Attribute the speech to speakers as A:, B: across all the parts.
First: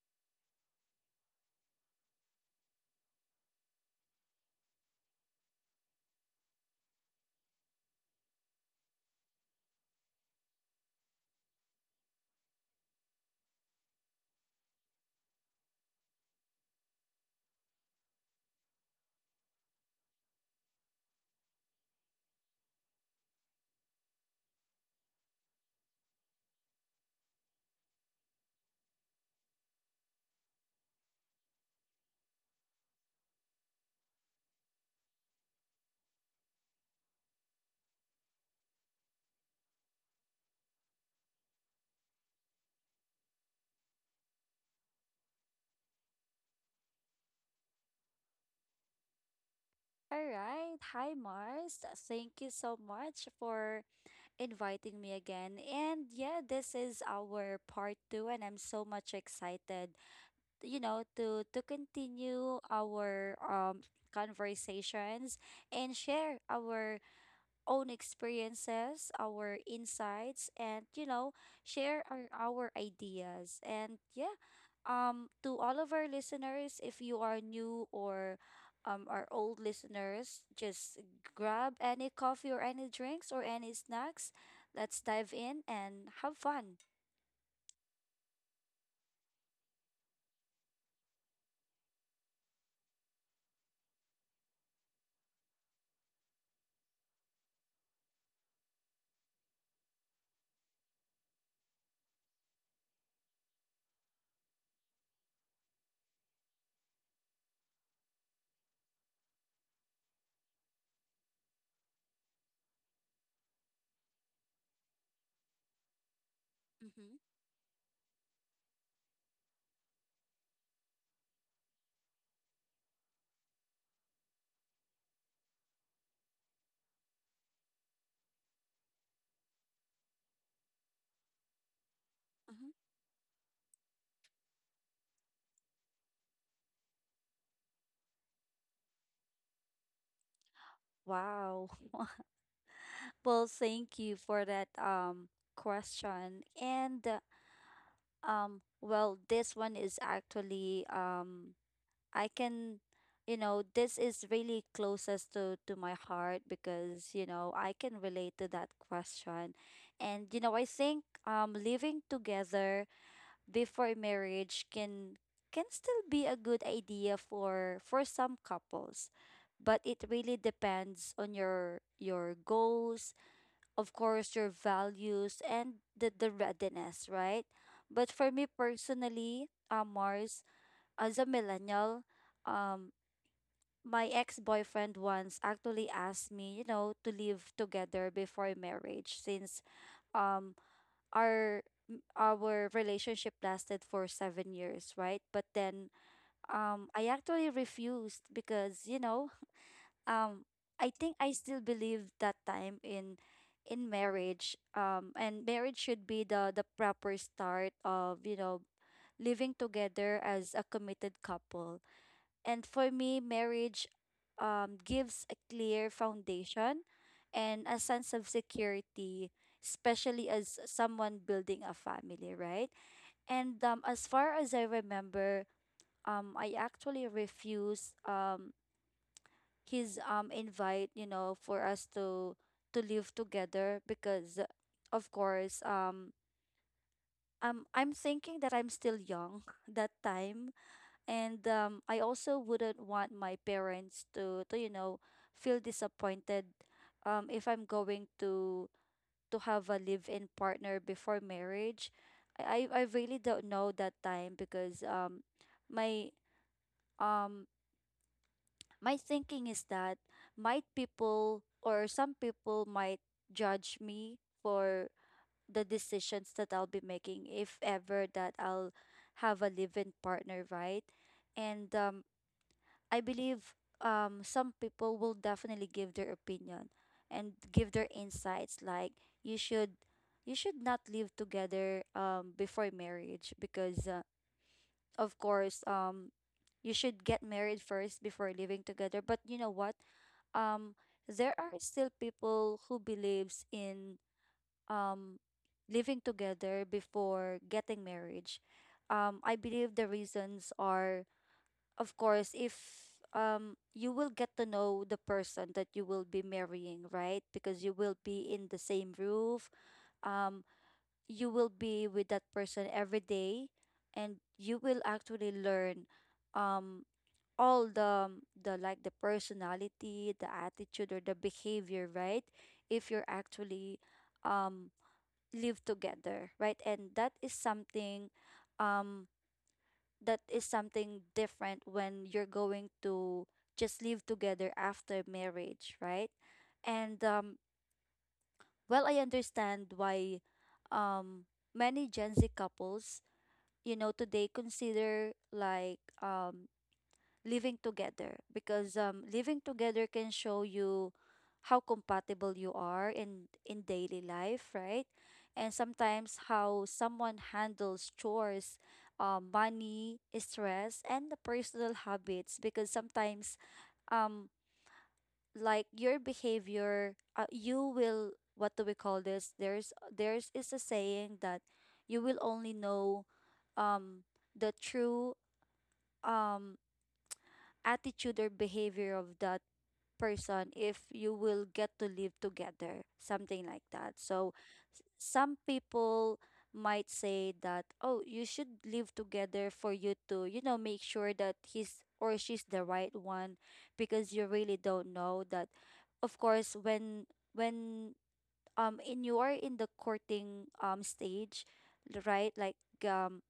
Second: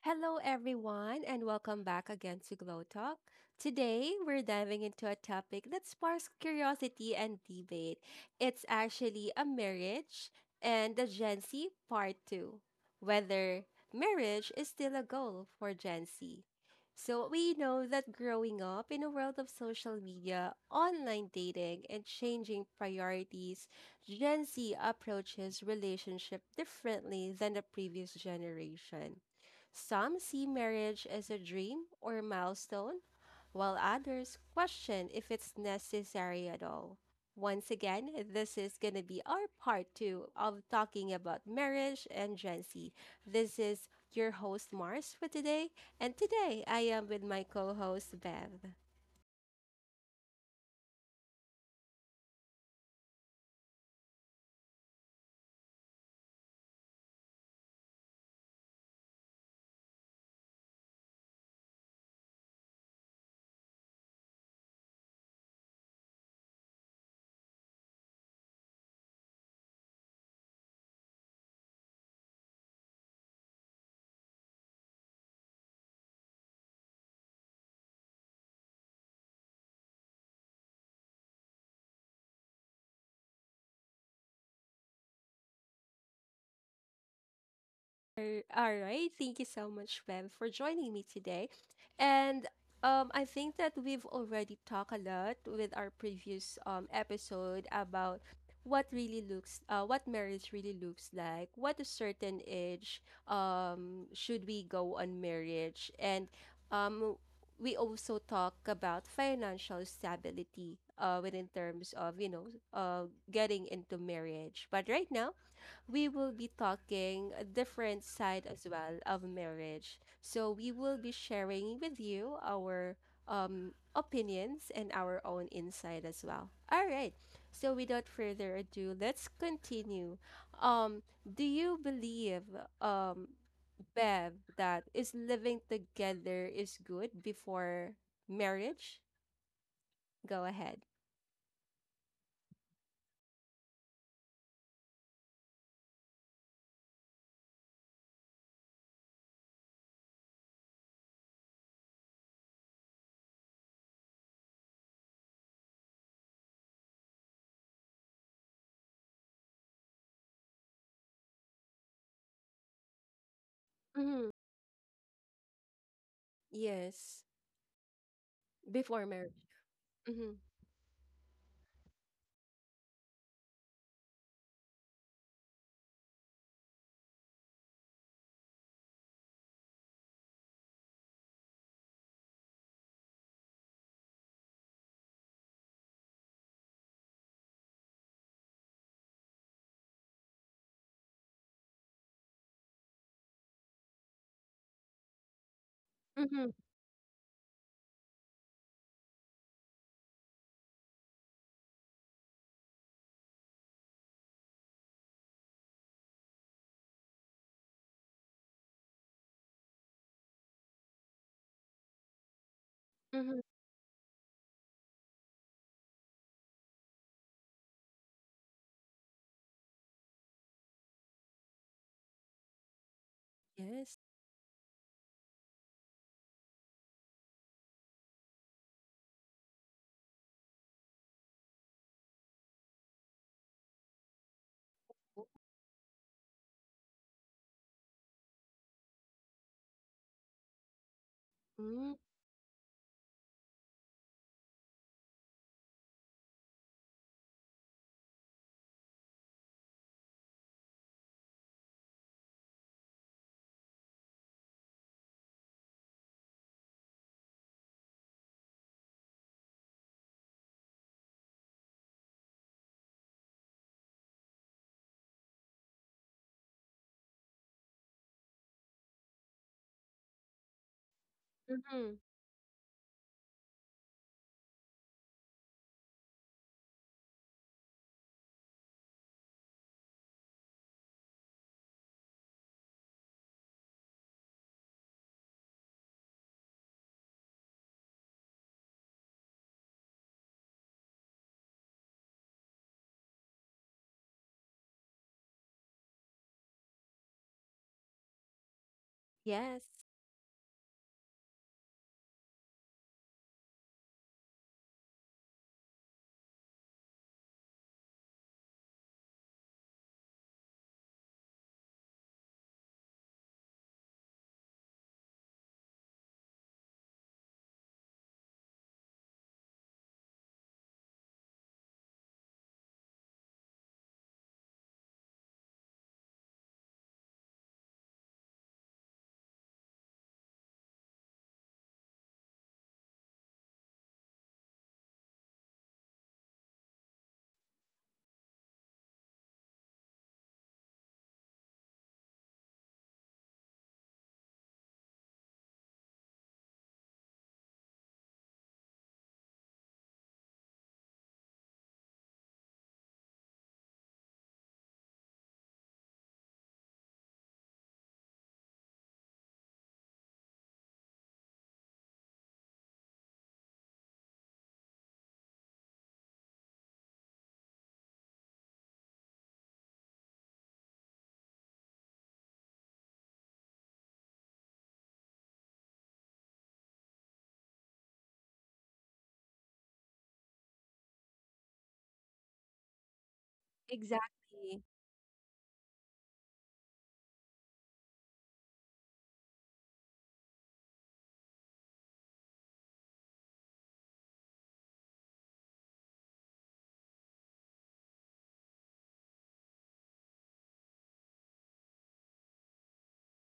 A: Hello, everyone, and welcome back again to Glow Talk. Today, we're diving into a topic that sparks curiosity and debate. It's actually a marriage and the Gen Z part two, whether marriage is still a goal for Gen Z. So, we know that growing up in a world of social media, online dating, and changing priorities, Gen Z approaches relationship differently than the previous generation. Some see marriage as a dream or milestone, while others question if it's necessary at all. Once again, this is going to be our part two of talking about marriage and Gen Z. This is your host, Mars, for today. And today, I am with my co host, Bev.
B: All right. Hi, Mars. Thank you so much for inviting me again. And yeah, this is our part two, and I'm so much excited, to continue our conversations and share our own experiences, our insights, and share our ideas. And yeah, to all of our listeners, if you are new or our old listeners, just grab any coffee or any drinks or any snacks. Let's dive in and have fun.
A: All right. Thank you so much, Bev, for joining me today. And I think that we've already talked a lot with our previous episode about what really looks, what marriage really looks like, what a certain age should we go on marriage, and um, we also talk about financial stability within terms of you know uh, getting into marriage. But right now we will be talking a
B: Mm-hmm.
A: different side as well of marriage. So we will be sharing with you our opinions and our own insight as well. All right. So without further ado, let's continue. Do you believe, um
B: Mm-hmm.
A: Bev, that is living together is good before marriage? Go ahead.
B: Wow. Well, thank you for that question. And Well, this one is actually I can, this is really closest to my heart because, I can relate to that question. And I think living together before
A: Mm-hmm.
B: marriage can still be a
A: Yes.
B: good idea for
A: Before
B: some
A: marriage.
B: couples.
A: Mm-hmm.
B: But it really depends on your goals, of course, your values and the readiness, right? But for me personally, Mars, as a millennial, um my ex-boyfriend once actually asked me, to live together before marriage since um our our relationship lasted for 7 years, right? But then
A: Mm-hmm.
B: I actually refused because, um I think I still believe that time in marriage and marriage should be the proper start of, living together as a committed couple. And for me,
A: Mm-hmm.
B: marriage gives a clear foundation and a sense of security, especially as someone building a family, right? And as far as I remember, I actually refused his invite, for us to live together because, of course, I'm thinking that I'm still young that time and I
A: Yes.
B: also wouldn't want my parents to feel disappointed, if I'm going to have a live-in partner before marriage. I really don't know that time because my um my thinking is that might people or some people might judge me for the decisions that I'll be making if ever that I'll have a live-in partner, right? And
A: Mm-hmm.
B: I believe some people will definitely give their opinion and give their insights like you should you should not live together before marriage because of course you should get married first before living together, but you know what, um there are still people who believes in um living together before getting marriage. I
A: Yes,
B: believe the reasons are, of course, if you will get to know the person that you will be marrying, right? Because you will be in the same roof. Um, you will be with that person every day, and you will actually learn um all the like the personality, the attitude, or the behavior, right? If you're actually um live together, right? And that is something, um that is something different when you're going to just live together after marriage, right? And Well, I understand why, um, many Gen Z couples, today consider like, living together because, living together can show you how compatible you are in daily life, right? And sometimes how someone handles chores, money stress and the personal habits, because sometimes um like your behavior, you will, what do we call this, there's is a saying that you will only know um the true um attitude or behavior of that person if you will get to live together, something like that.
A: exactly.
B: Some people might say that, oh, you should live together for you to, you know, make sure that he's or she's the right one, because you really don't know that. Of course, when in you are in the courting stage, right? Um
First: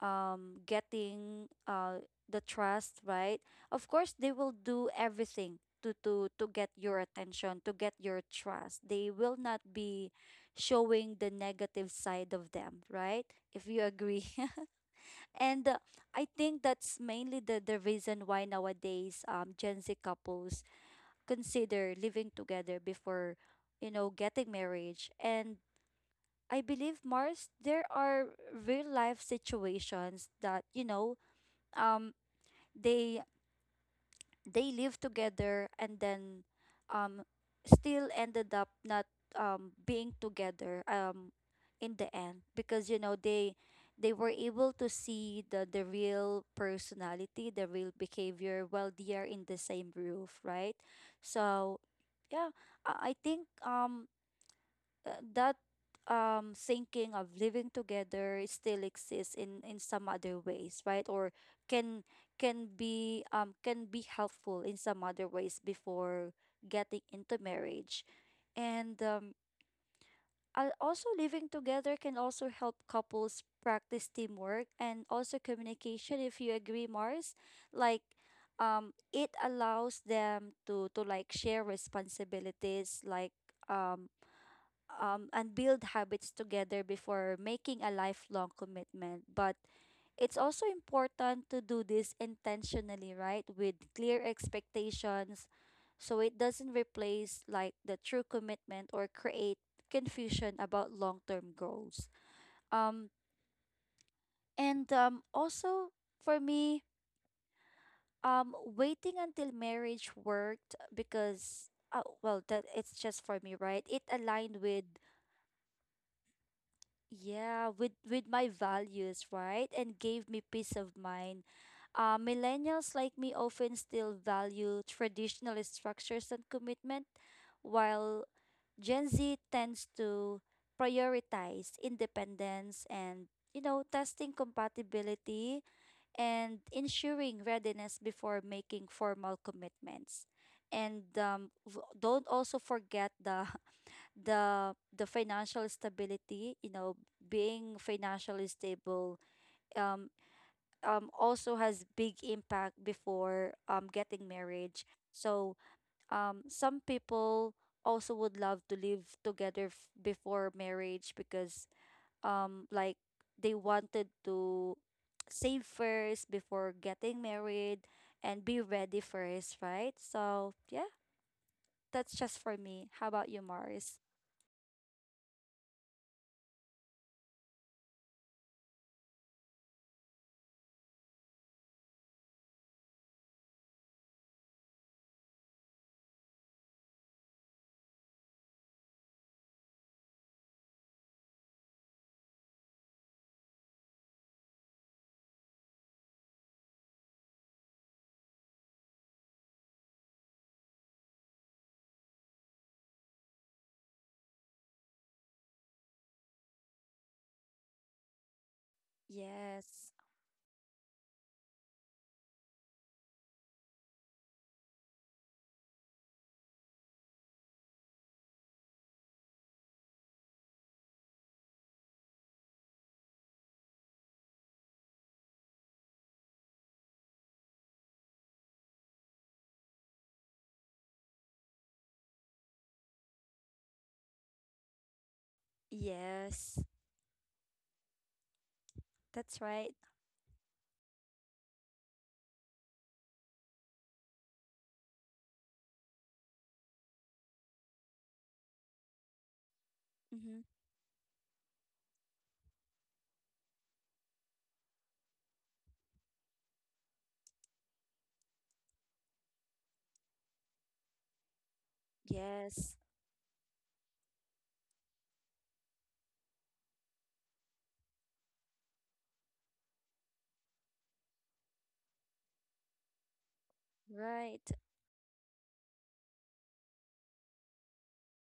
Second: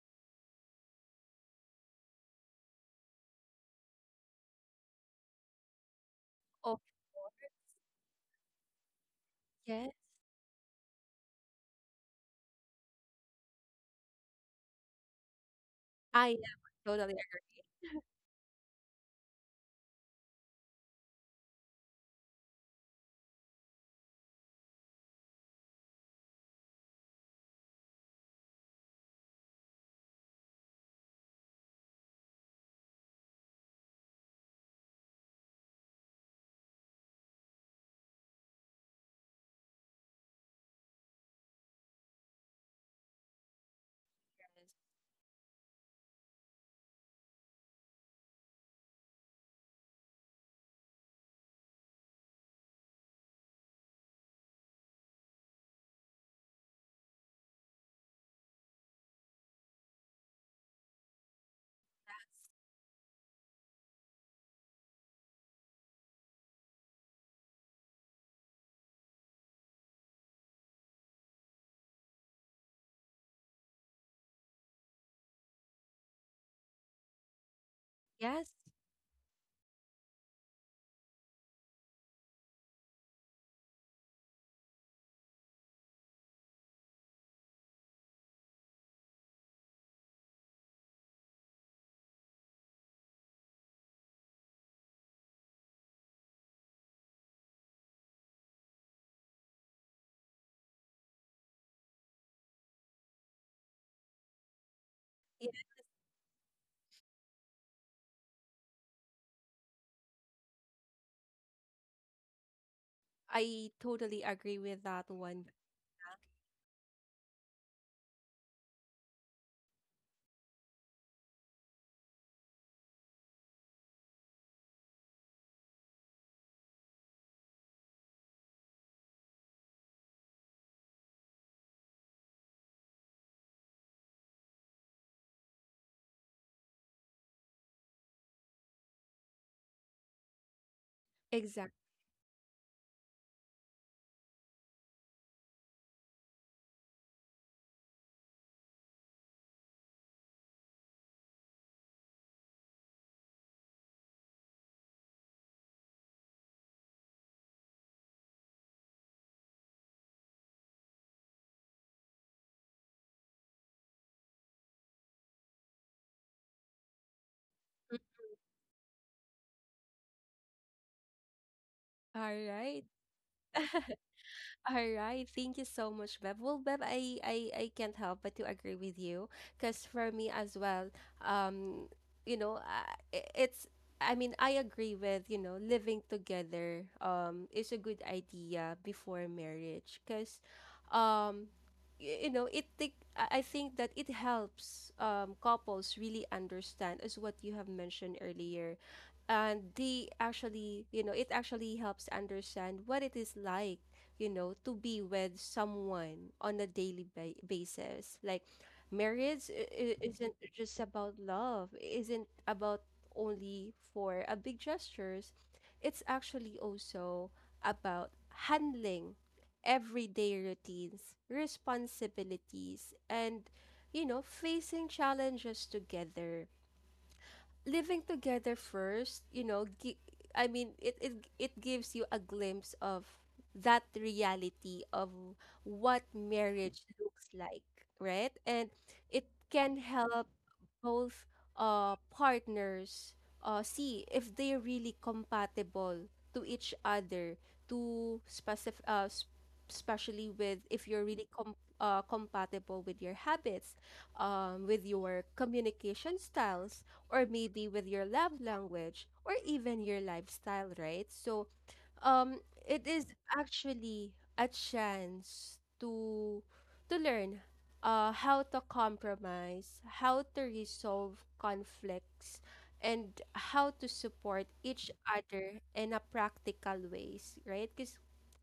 B: Getting the trust, right? Of course they will do everything to get
A: Of
B: your
A: course.
B: attention, to get your trust, they will not
A: Yes,
B: be showing the negative side of them, right? If you agree. and I
A: I am
B: think that's
A: totally.
B: mainly the reason why nowadays Gen Z couples consider living together before, you know, getting marriage. And I believe, Mars, there are real life situations that, um they they lived together and then um still ended up not being together in the end, because, you know, they were able to see the real personality, the real behavior, while they are in the same roof, right? So yeah, I think that thinking of living together still exists in some other ways, right? Or can can be helpful in some other ways before getting into marriage. and um Also, living together can also help couples practice teamwork and also communication, if you agree, Mars. like
A: Yes,
B: it allows them to like share responsibilities, like, um and build habits together before making a lifelong commitment. But it's also important to do this intentionally, right? With clear expectations, so it doesn't replace like the true commitment or create confusion about long-term goals. Um and
A: yes, Yeah,
B: Also, for me, waiting until marriage worked because, well, that it's
A: I
B: just for
A: totally
B: me, right?
A: agree
B: It
A: with that
B: aligned
A: one.
B: with, yeah, with my values, right, and gave me peace of mind. Uh, millennials like me often still value traditional structures and commitment, while Gen Z tends to prioritize independence and, you know, testing compatibility and ensuring readiness before making formal commitments.
A: Exactly.
B: Don't also forget the the financial stability, you know, being financially stable, um also has big impact before getting marriage. So, some people also would love to live together before marriage because, um like they wanted to save first before getting married and be ready first, right? So yeah, that's
A: All
B: just for
A: right.
B: me. How about you, Mars?
A: All right, thank you so much, Bev. Well, Bev, I can't help but to agree with you, because for me as well, um, you know, it's. I mean, I agree with you know living together. Is a good idea before marriage, because, um, you know, it take. I think that it helps couples really understand, as what you have mentioned earlier, and they actually, you know, it actually helps understand what it is like you know, to be with someone on a daily basis. Like, marriage
B: Yes.
A: isn't just about love, isn't about only for a big gestures. It's actually also about handling everyday routines, responsibilities, and you know, facing challenges together living together first, you know, I mean, it gives you a glimpse of that reality of what
B: Yes,
A: marriage looks like, right? And it
B: that's right.
A: can help both partners see if they're really compatible to each other to especially
B: Mm-hmm.
A: with if you're really compatible with your habits, with your communication styles, or maybe with your love language or even your lifestyle, right? So um
B: Yes,
A: it is actually a chance to learn how to compromise, how to resolve conflicts, and how to support
B: right.
A: each other in a practical ways, right? Cuz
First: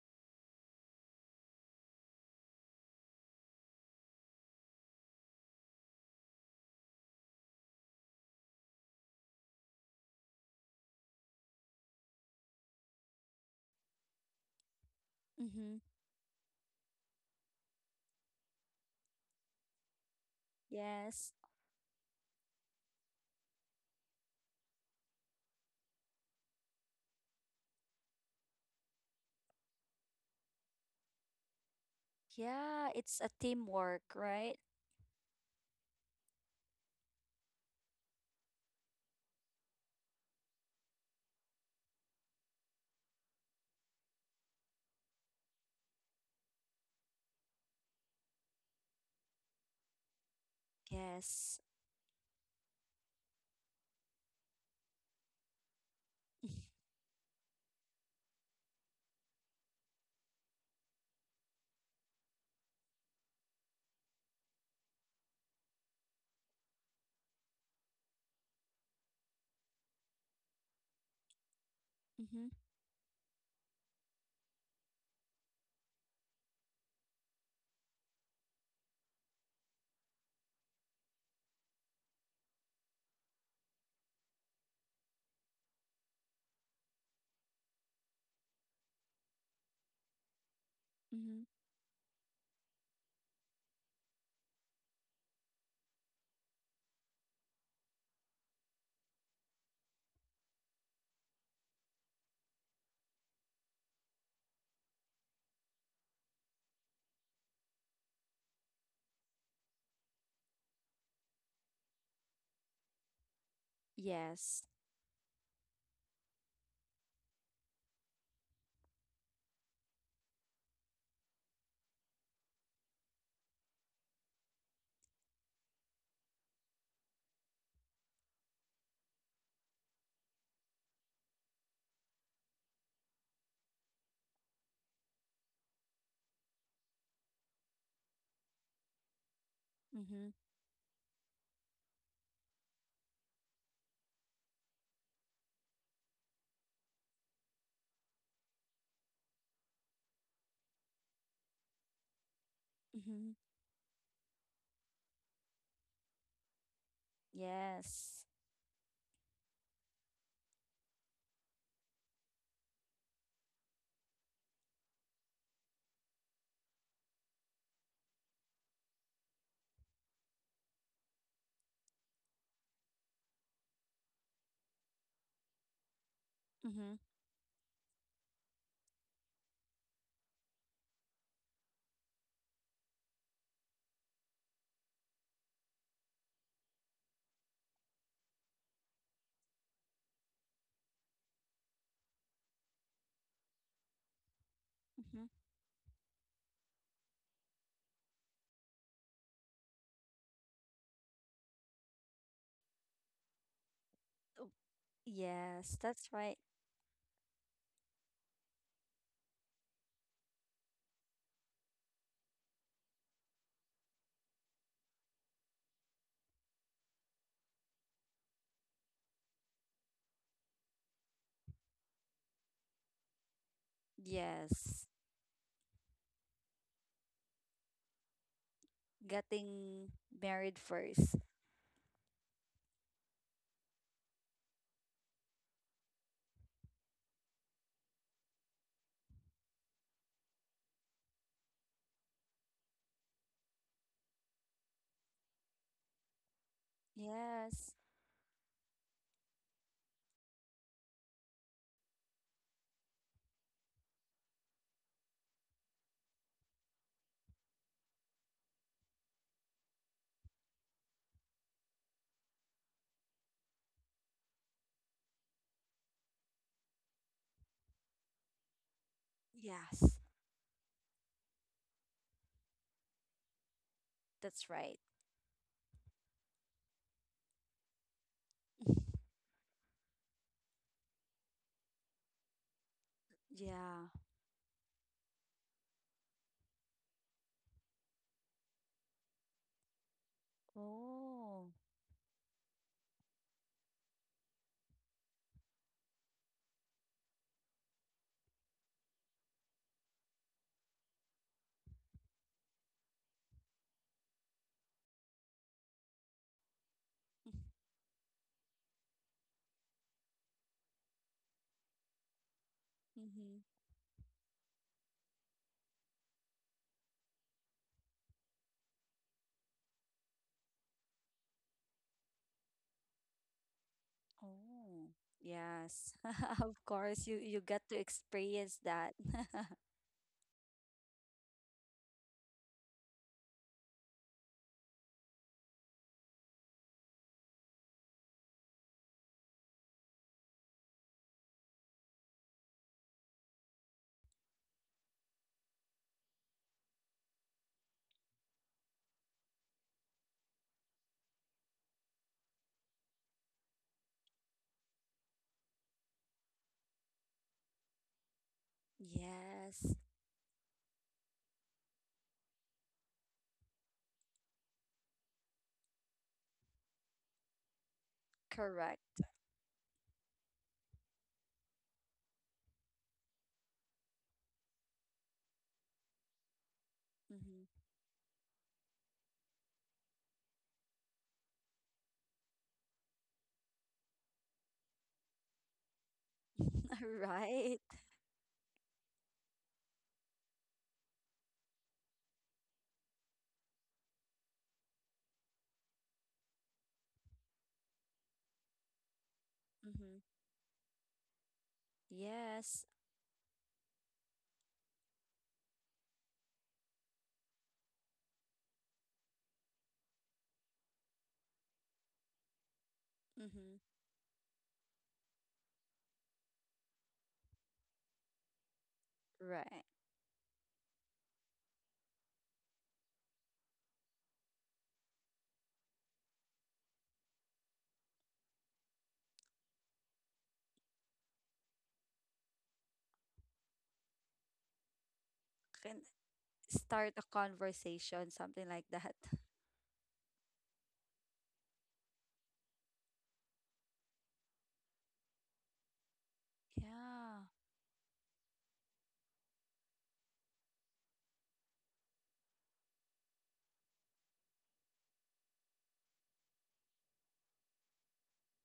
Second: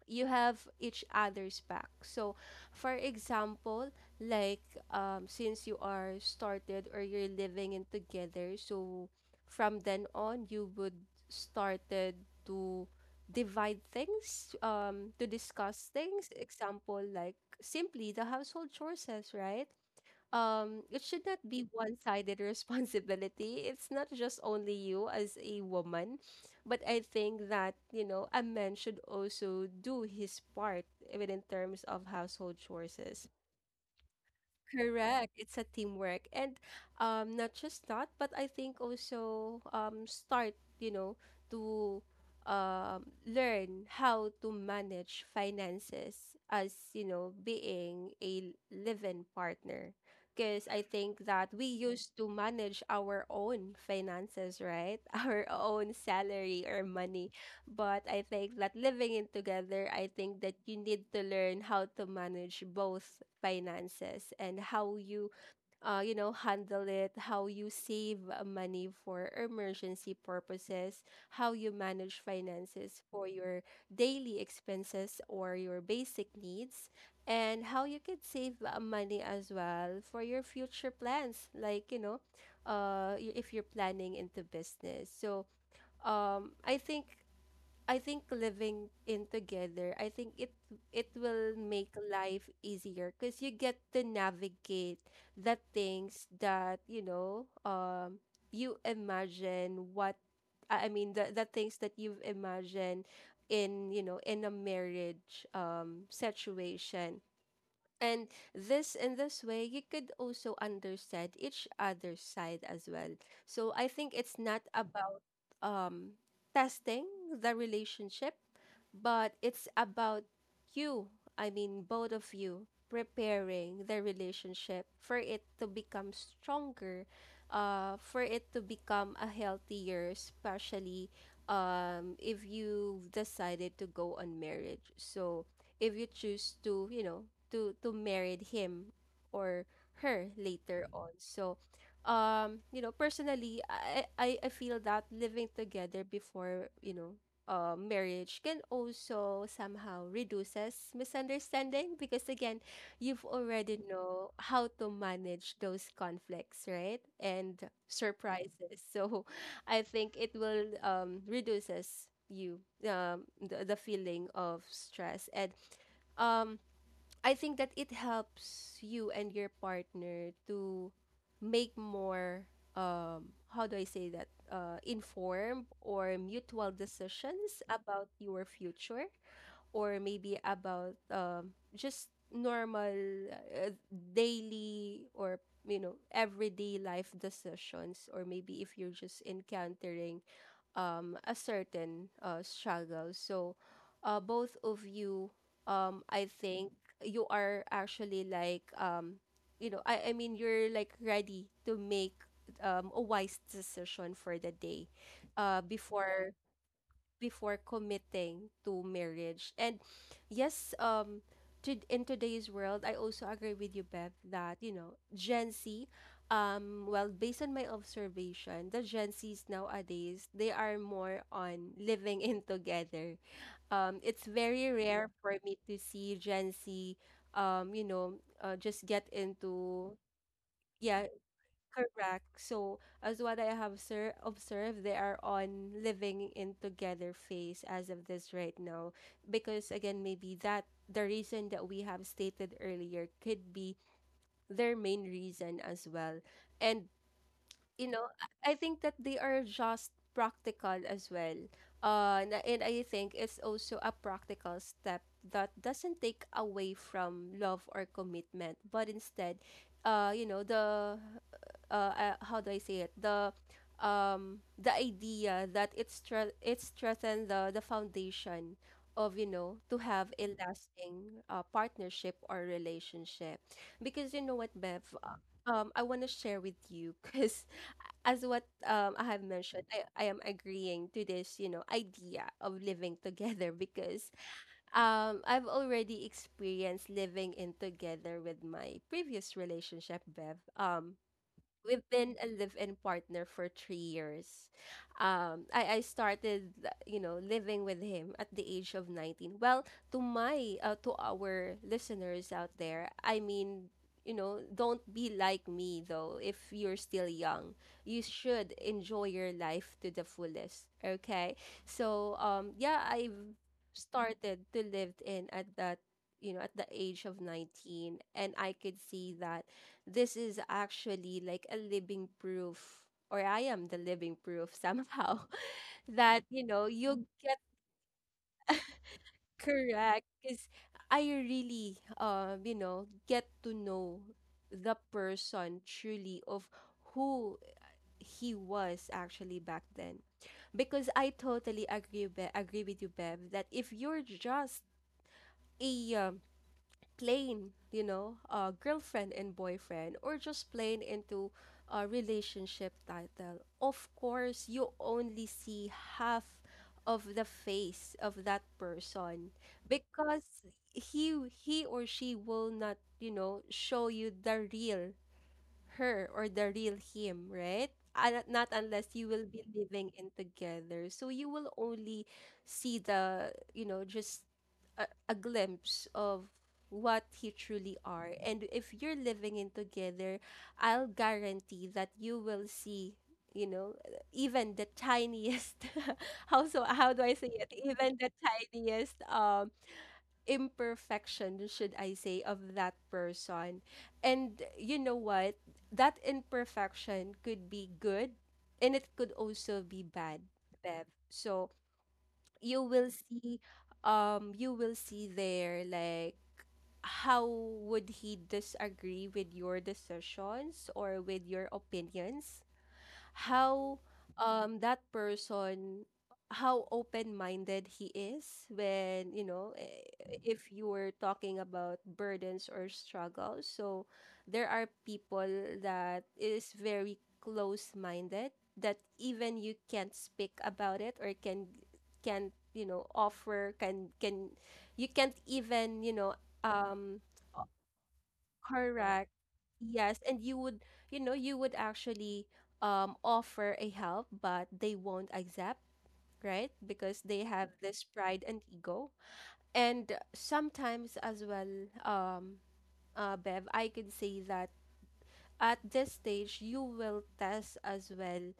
A: you have each other's back. So, for example, like since you are started or you're living in together, so from then on you would started to divide things to
B: Mm-hmm.
A: discuss things example like simply the household chores, right? It should
B: Yes.
A: not be one-sided responsibility. It's not just only you as a woman, but I think that you know a man should also do his part even in terms of household
B: Yeah,
A: chores.
B: it's a teamwork, right?
A: Correct. It's a teamwork. And not just that, but I think also start, you know, to learn how to manage finances as, you know, being a live-in partner. Because I think that
B: Yes.
A: we used to manage our own finances, right? Our own salary or money. But I think that living in together, I think that you need to learn how to manage both finances and how you, you know, handle it, how you save money for emergency purposes, how you manage
B: Mm-hmm.
A: finances for your daily expenses or your basic needs, and how you can save money as well for your future plans, like, you know, if you're planning into business. So, um, I think I think living in together, I think it
B: Mm-hmm.
A: will make life easier because you get to navigate the things that you know you imagine what I mean the things that you've imagined in you know in a marriage situation, and this in this way you could also understand each other's side as well. So I think it's not
B: Yes.
A: about um testing the relationship, but it's about you, I mean both of you preparing the relationship for it to become stronger, for it to become a healthier, especially if you've decided to go on marriage. So if you choose to, you know, to marry him or her
B: Mm-hmm.
A: later on. So, you know, personally, I feel that living together before, you know, marriage can also somehow reduces misunderstanding because again, you've
B: Mm-hmm.
A: already know how to manage those conflicts, right? And
B: Yes.
A: surprises. So, I think it will reduces you, the feeling of stress and, um, I think that it helps you and your partner to make more, how do I say that, informed or mutual
B: Mm-hmm.
A: decisions about your future or maybe about, just normal uh, daily or you know everyday life decisions or maybe if you're just encountering a certain struggle. So, both of
B: Mm-hmm.
A: you, I think you are actually like, you know, I mean, you're like ready to make, a wise decision for
B: Oh,
A: the day
B: yes, that's
A: before
B: right.
A: committing to marriage. And yes, in today's world, I also agree with you, Bev, that you know Gen Z. Well, based on my observation, the Gen Zs nowadays they are more on living in together. It's very
B: Yes.
A: rare for me to see Gen Z, you know, just get
B: Getting
A: into
B: married
A: yeah
B: first.
A: Correct. So, as what I have sir observed, they are on living in together phase as of this right now. Because again, maybe that the reason that we have stated earlier could be their main reason as well. And
B: Yes.
A: you know, I think that they are just practical as well. And I think it's also a practical step that doesn't take away from love or commitment, but instead, you know, the how do I say it? The idea that it's strengthen the foundation of you know to
B: Yes,
A: have a lasting partnership or relationship because you know
B: that's
A: what
B: right.
A: Bev, I want to share with you because as what I have mentioned, I am agreeing to this, you know, idea of living together
B: Yeah.
A: because I've already experienced living in together with my previous relationship, Bev.
B: Oh.
A: We've been a live-in partner for 3 years. I started, you know, living with him at the age of 19. Well, to my, to our listeners out there, I mean, you know, don't be like me though. If you're still young, you should enjoy your life to the fullest. Okay, so yeah, I've
B: Mm-hmm.
A: started to live in at that, you know, at the age of 19, and I could see that this is actually like a living proof, or I am the living proof
B: Oh,
A: somehow,
B: yes.
A: that you
B: Of
A: know
B: course,
A: you
B: you
A: get
B: get to experience that.
A: correct. Because I really, you know, get to know the person truly of who he was actually back then. Because I totally agree, agree with you, Bev, that if you're just a plain, you know, girlfriend and boyfriend, or just plain into a relationship title, of course, you only see half of the face of that person
B: Yes,
A: because he he or she will not, you know, show you the real her or the real him, right? And Not unless
B: correct.
A: you will be living in together. So you will only see the, you know, just a glimpse of what you
B: Mm-hmm.
A: truly are. And if you're living in together, I'll guarantee that you will see, you know, even the tiniest how so how do I say it?
B: Right.
A: Even the tiniest imperfection, should I say, of that person. And you know what? That imperfection could be good and it could also be
B: Mm-hmm.
A: bad, Bev. So
B: Yes.
A: you will see there like how would he disagree with your decisions or with your opinions
B: Mm-hmm.
A: how that person how open-minded he is when you know
B: Right.
A: if you were talking about burdens or struggles so there are people that is very close-minded that even you can't speak about it or can't you know offer can you can't
B: Can
A: even you know
B: start a
A: um
B: conversation, something like that.
A: Correct. Yes, and you would, you know, you would actually offer a help, but they won't accept, right? Because
B: Yeah.
A: they have this pride and ego. And sometimes as well, um, Bev, I could say that at this stage you will test as well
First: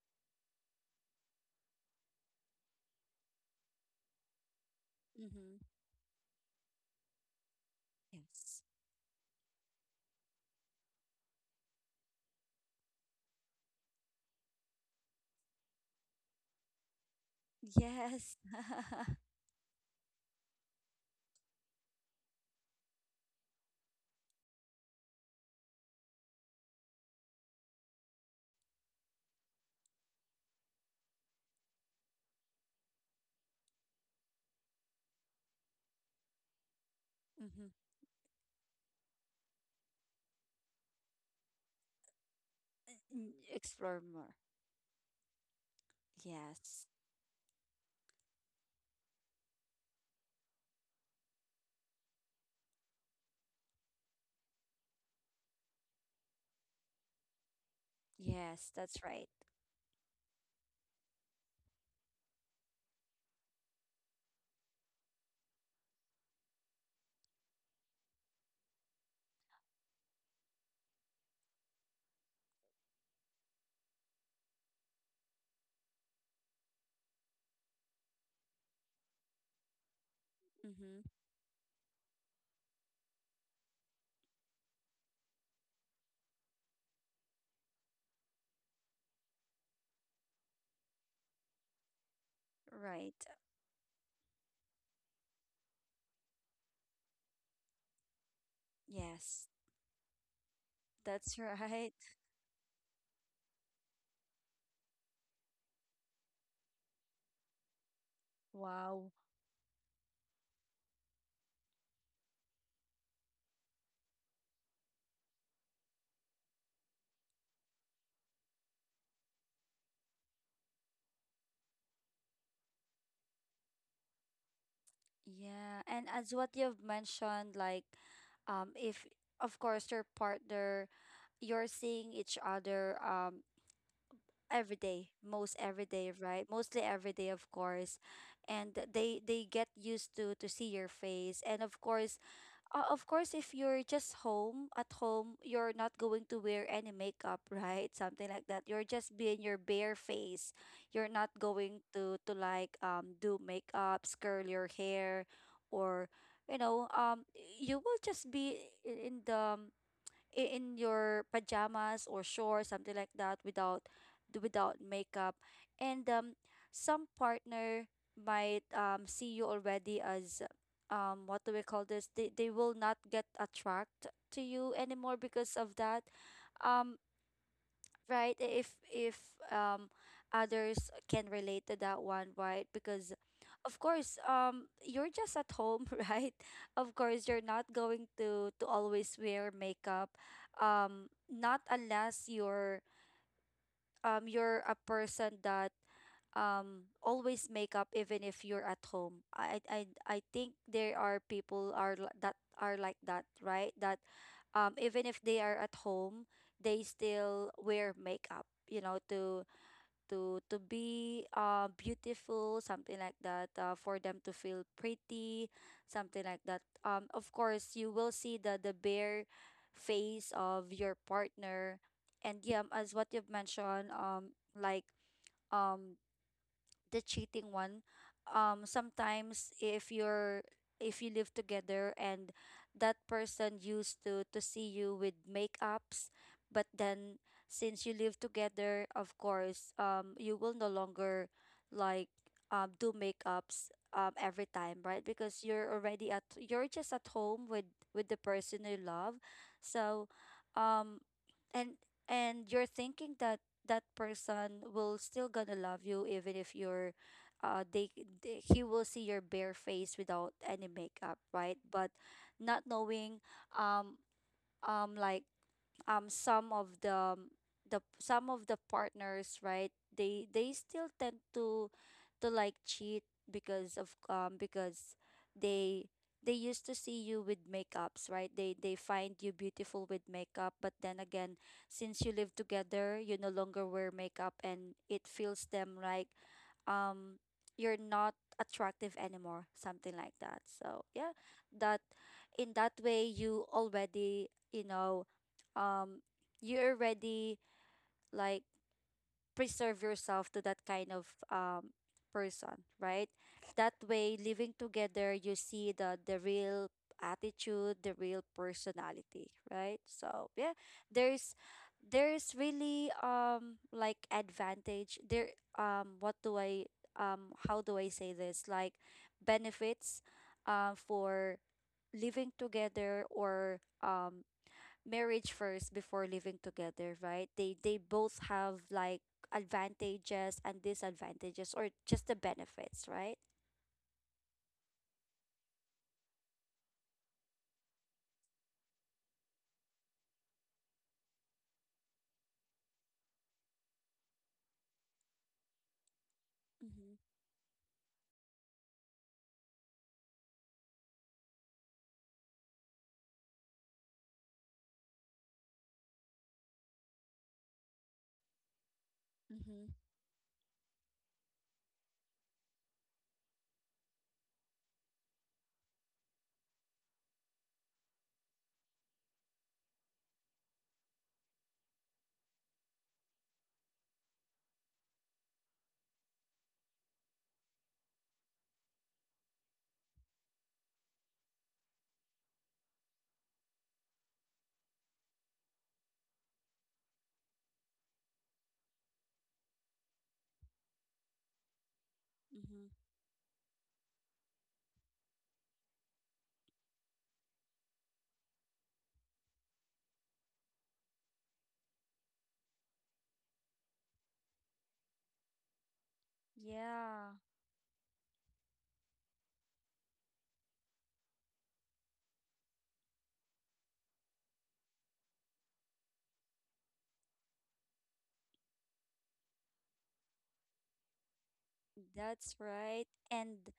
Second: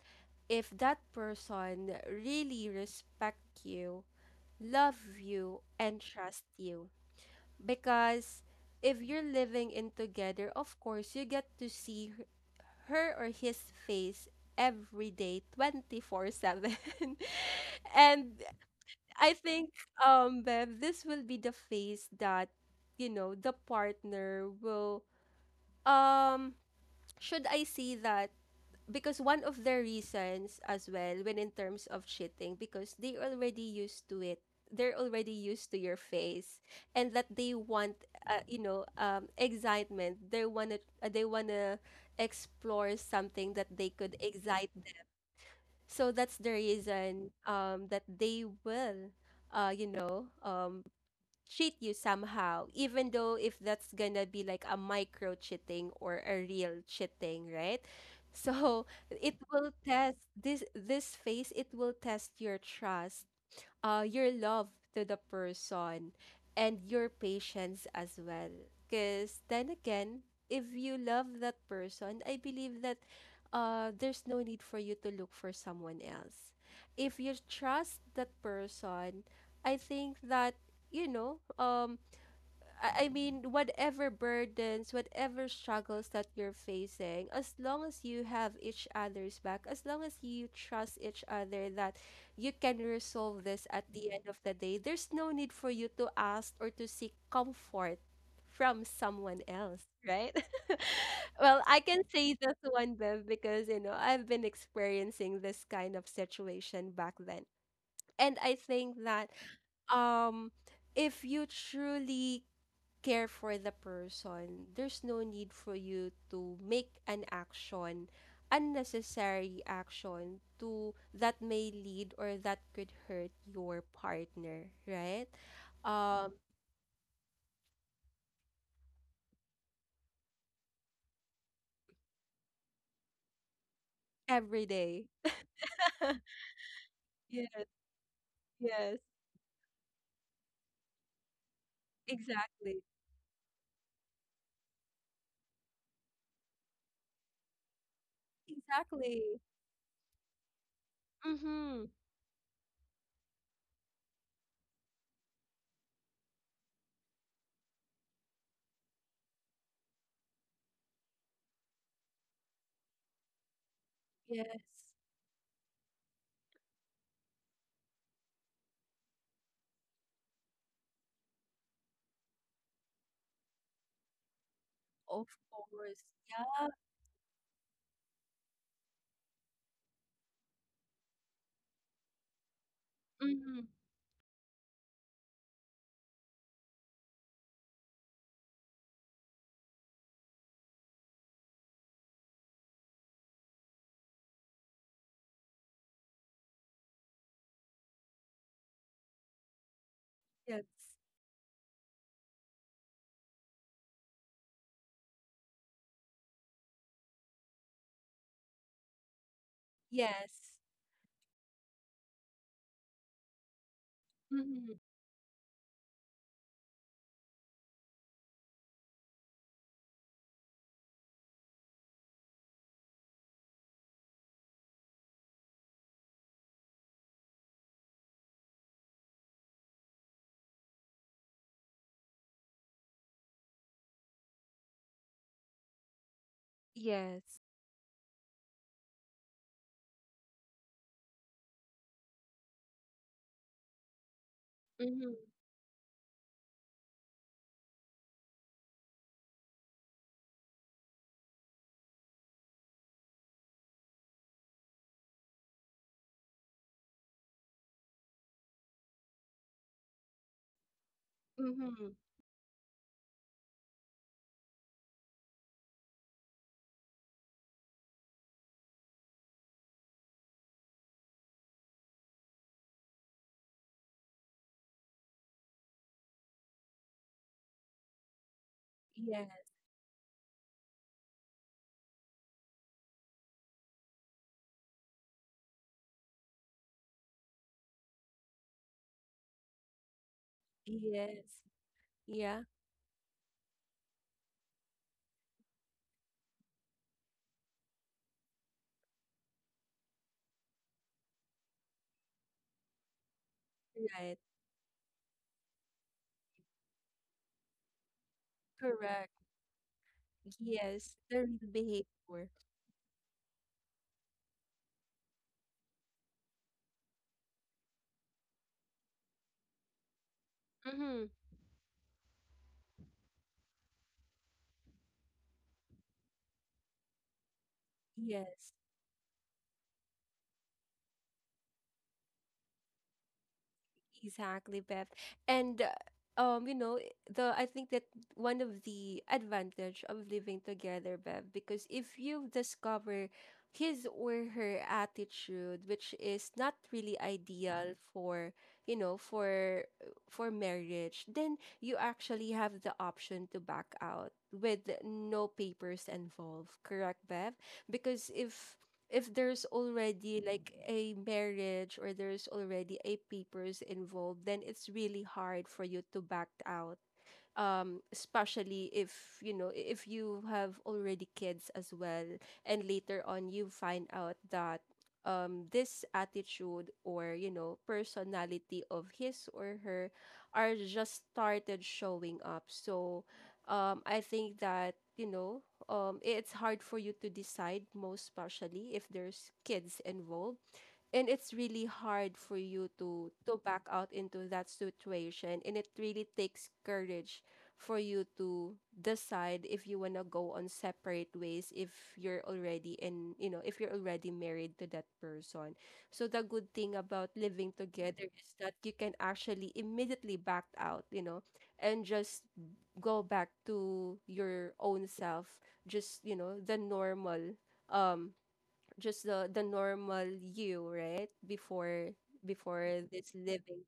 A: if that person really respect you, love
B: Mm-hmm.
A: you, and trust you, because
B: Yes.
A: if you're living in together, of course, you get to see her or his face every day 24/7.
B: Yes.
A: and I think Bev, this will be the face that you know the partner will um should I say that because one of the reasons as well when in terms of cheating because they already used to it, they're already used to your face, and that they
B: Mm-hmm.
A: want excitement. They want to explore something that they
B: Explore
A: could
B: more.
A: so that's the
B: Yes.
A: reason that they will uh, you know um, cheat you somehow, even though if that's gonna be like a micro cheating or a real cheating, right?
B: Yes,
A: So
B: that's right.
A: it will test this phase, it will test your trust, your love to the person, and your patience as well. Because then again, if you love that person, I believe that there's no need for you to look for someone else. If you trust that person, I think that,
B: Mm-hmm.
A: you know, um, I mean, whatever burdens, whatever struggles that you're facing, as long as you have each other's back, as long as you trust each other that you can
B: Right.
A: resolve this at the end of the day, there's no need for you to ask or to seek comfort from someone
B: Yes,
A: else, right?
B: that's
A: well, I
B: right.
A: can say this one, Bev, because, you know, I've been experiencing this kind of situation back then. And I think
B: Wow.
A: that um, if you truly care for the person, there's no need for you to make an action, unnecessary action to that may lead or that could hurt your partner, right?
B: Yeah, and as
A: Um,
B: what you've mentioned, like, if of course your partner, you're seeing each other
A: every
B: every
A: day.
B: day, most every day, right? Mostly every day, of
A: Yes,
B: course, and
A: yes,
B: they get used to see your face, and
A: exactly.
B: of course, if you're just home, at home, you're not going to wear any makeup, right? Something like that. You're just
A: Exactly.
B: being your bare face. You're not going
A: Mm-hmm.
B: to like do makeups, curl your hair, or you know um you will just be in the, in your pajamas or shorts, something like that, without
A: Yes,
B: without makeup. And some partner might, see you already as, what do we call this? They will not get attract to you anymore
A: of
B: because of that.
A: course.
B: Um, right, if um others can relate to that one, right? Because
A: Mm-hmm.
B: of course, you're just at home, right? Of course you're not going to always wear makeup, not unless you're, you're a person that, always make up even if you're at home. I think
A: Yes.
B: there are people that are like that, right? That even if they are at home, they still wear makeup, you know, to
A: Yes.
B: to be beautiful, something like that, for them to feel
A: Mm-hmm.
B: pretty, something like that. Of course, you will see the bare face of your partner, and yeah, as what you've mentioned, like um the cheating one, sometimes if you're if you live together, and that person used to see you with makeups, but then
A: Yes.
B: since you live together, of course, you will no longer like do makeups every time, right?
A: Mm-hmm.
B: Because you're already at you're just at home with the person you love, so um, and and you're thinking that that person will still gonna love you even if you're uh they, they he will see your bare face without any makeup, right? But
A: Mm-hmm.
B: not knowing, um um like some of the some of the partners, right? They still tend to like cheat because of because they they used to see you with makeups, right? They find you
A: Yes.
B: beautiful with makeup, but then again, since you live together, you no longer wear makeup, and it feels them like, um you're not attractive anymore, something like that. So yeah,
A: Yes.
B: that
A: Yeah.
B: in that way you already, you know um you already, like preserve yourself to that kind of person, right? That way,
A: Right.
B: living together, you see the real attitude, the real
A: Correct.
B: personality, right? So yeah,
A: Yes, the
B: there's
A: real behavior.
B: there's really advantage there. What do I How do I say this? Like benefits
A: Mm-hmm.
B: for living together or marriage first before living together, right? They both
A: Yes,
B: have like advantages and disadvantages, or just the benefits, right?
A: exactly, Beth. And you know, I- the I think that one of the advantage of living together, Bev, because if you discover his or her attitude, which is not
B: Mhm.
A: really ideal for, you know, for marriage, then you actually have the option to back out with no papers involved, correct, Bev? Because if there's
B: Mhm.
A: already like a marriage or there's already a papers involved, then it's really hard for you to back out, especially if you know, if you have already kids as well, and later on you find out that this attitude or you know personality of his or her are just started showing up. So I think that you know, it's hard for you to decide, most especially if there's kids involved. And it's really hard for you
B: Mhm.
A: to back out into that situation, and it really takes courage for you to decide if you want to go on separate ways if you're already in, you know, if you're already married to that person. So the good thing about
B: Yeah,
A: living together is that you can actually immediately back out, you know, and just go back to your own self, just you know the normal, um just the normal you, right? Before
B: that's
A: before
B: right.
A: this
B: And
A: living.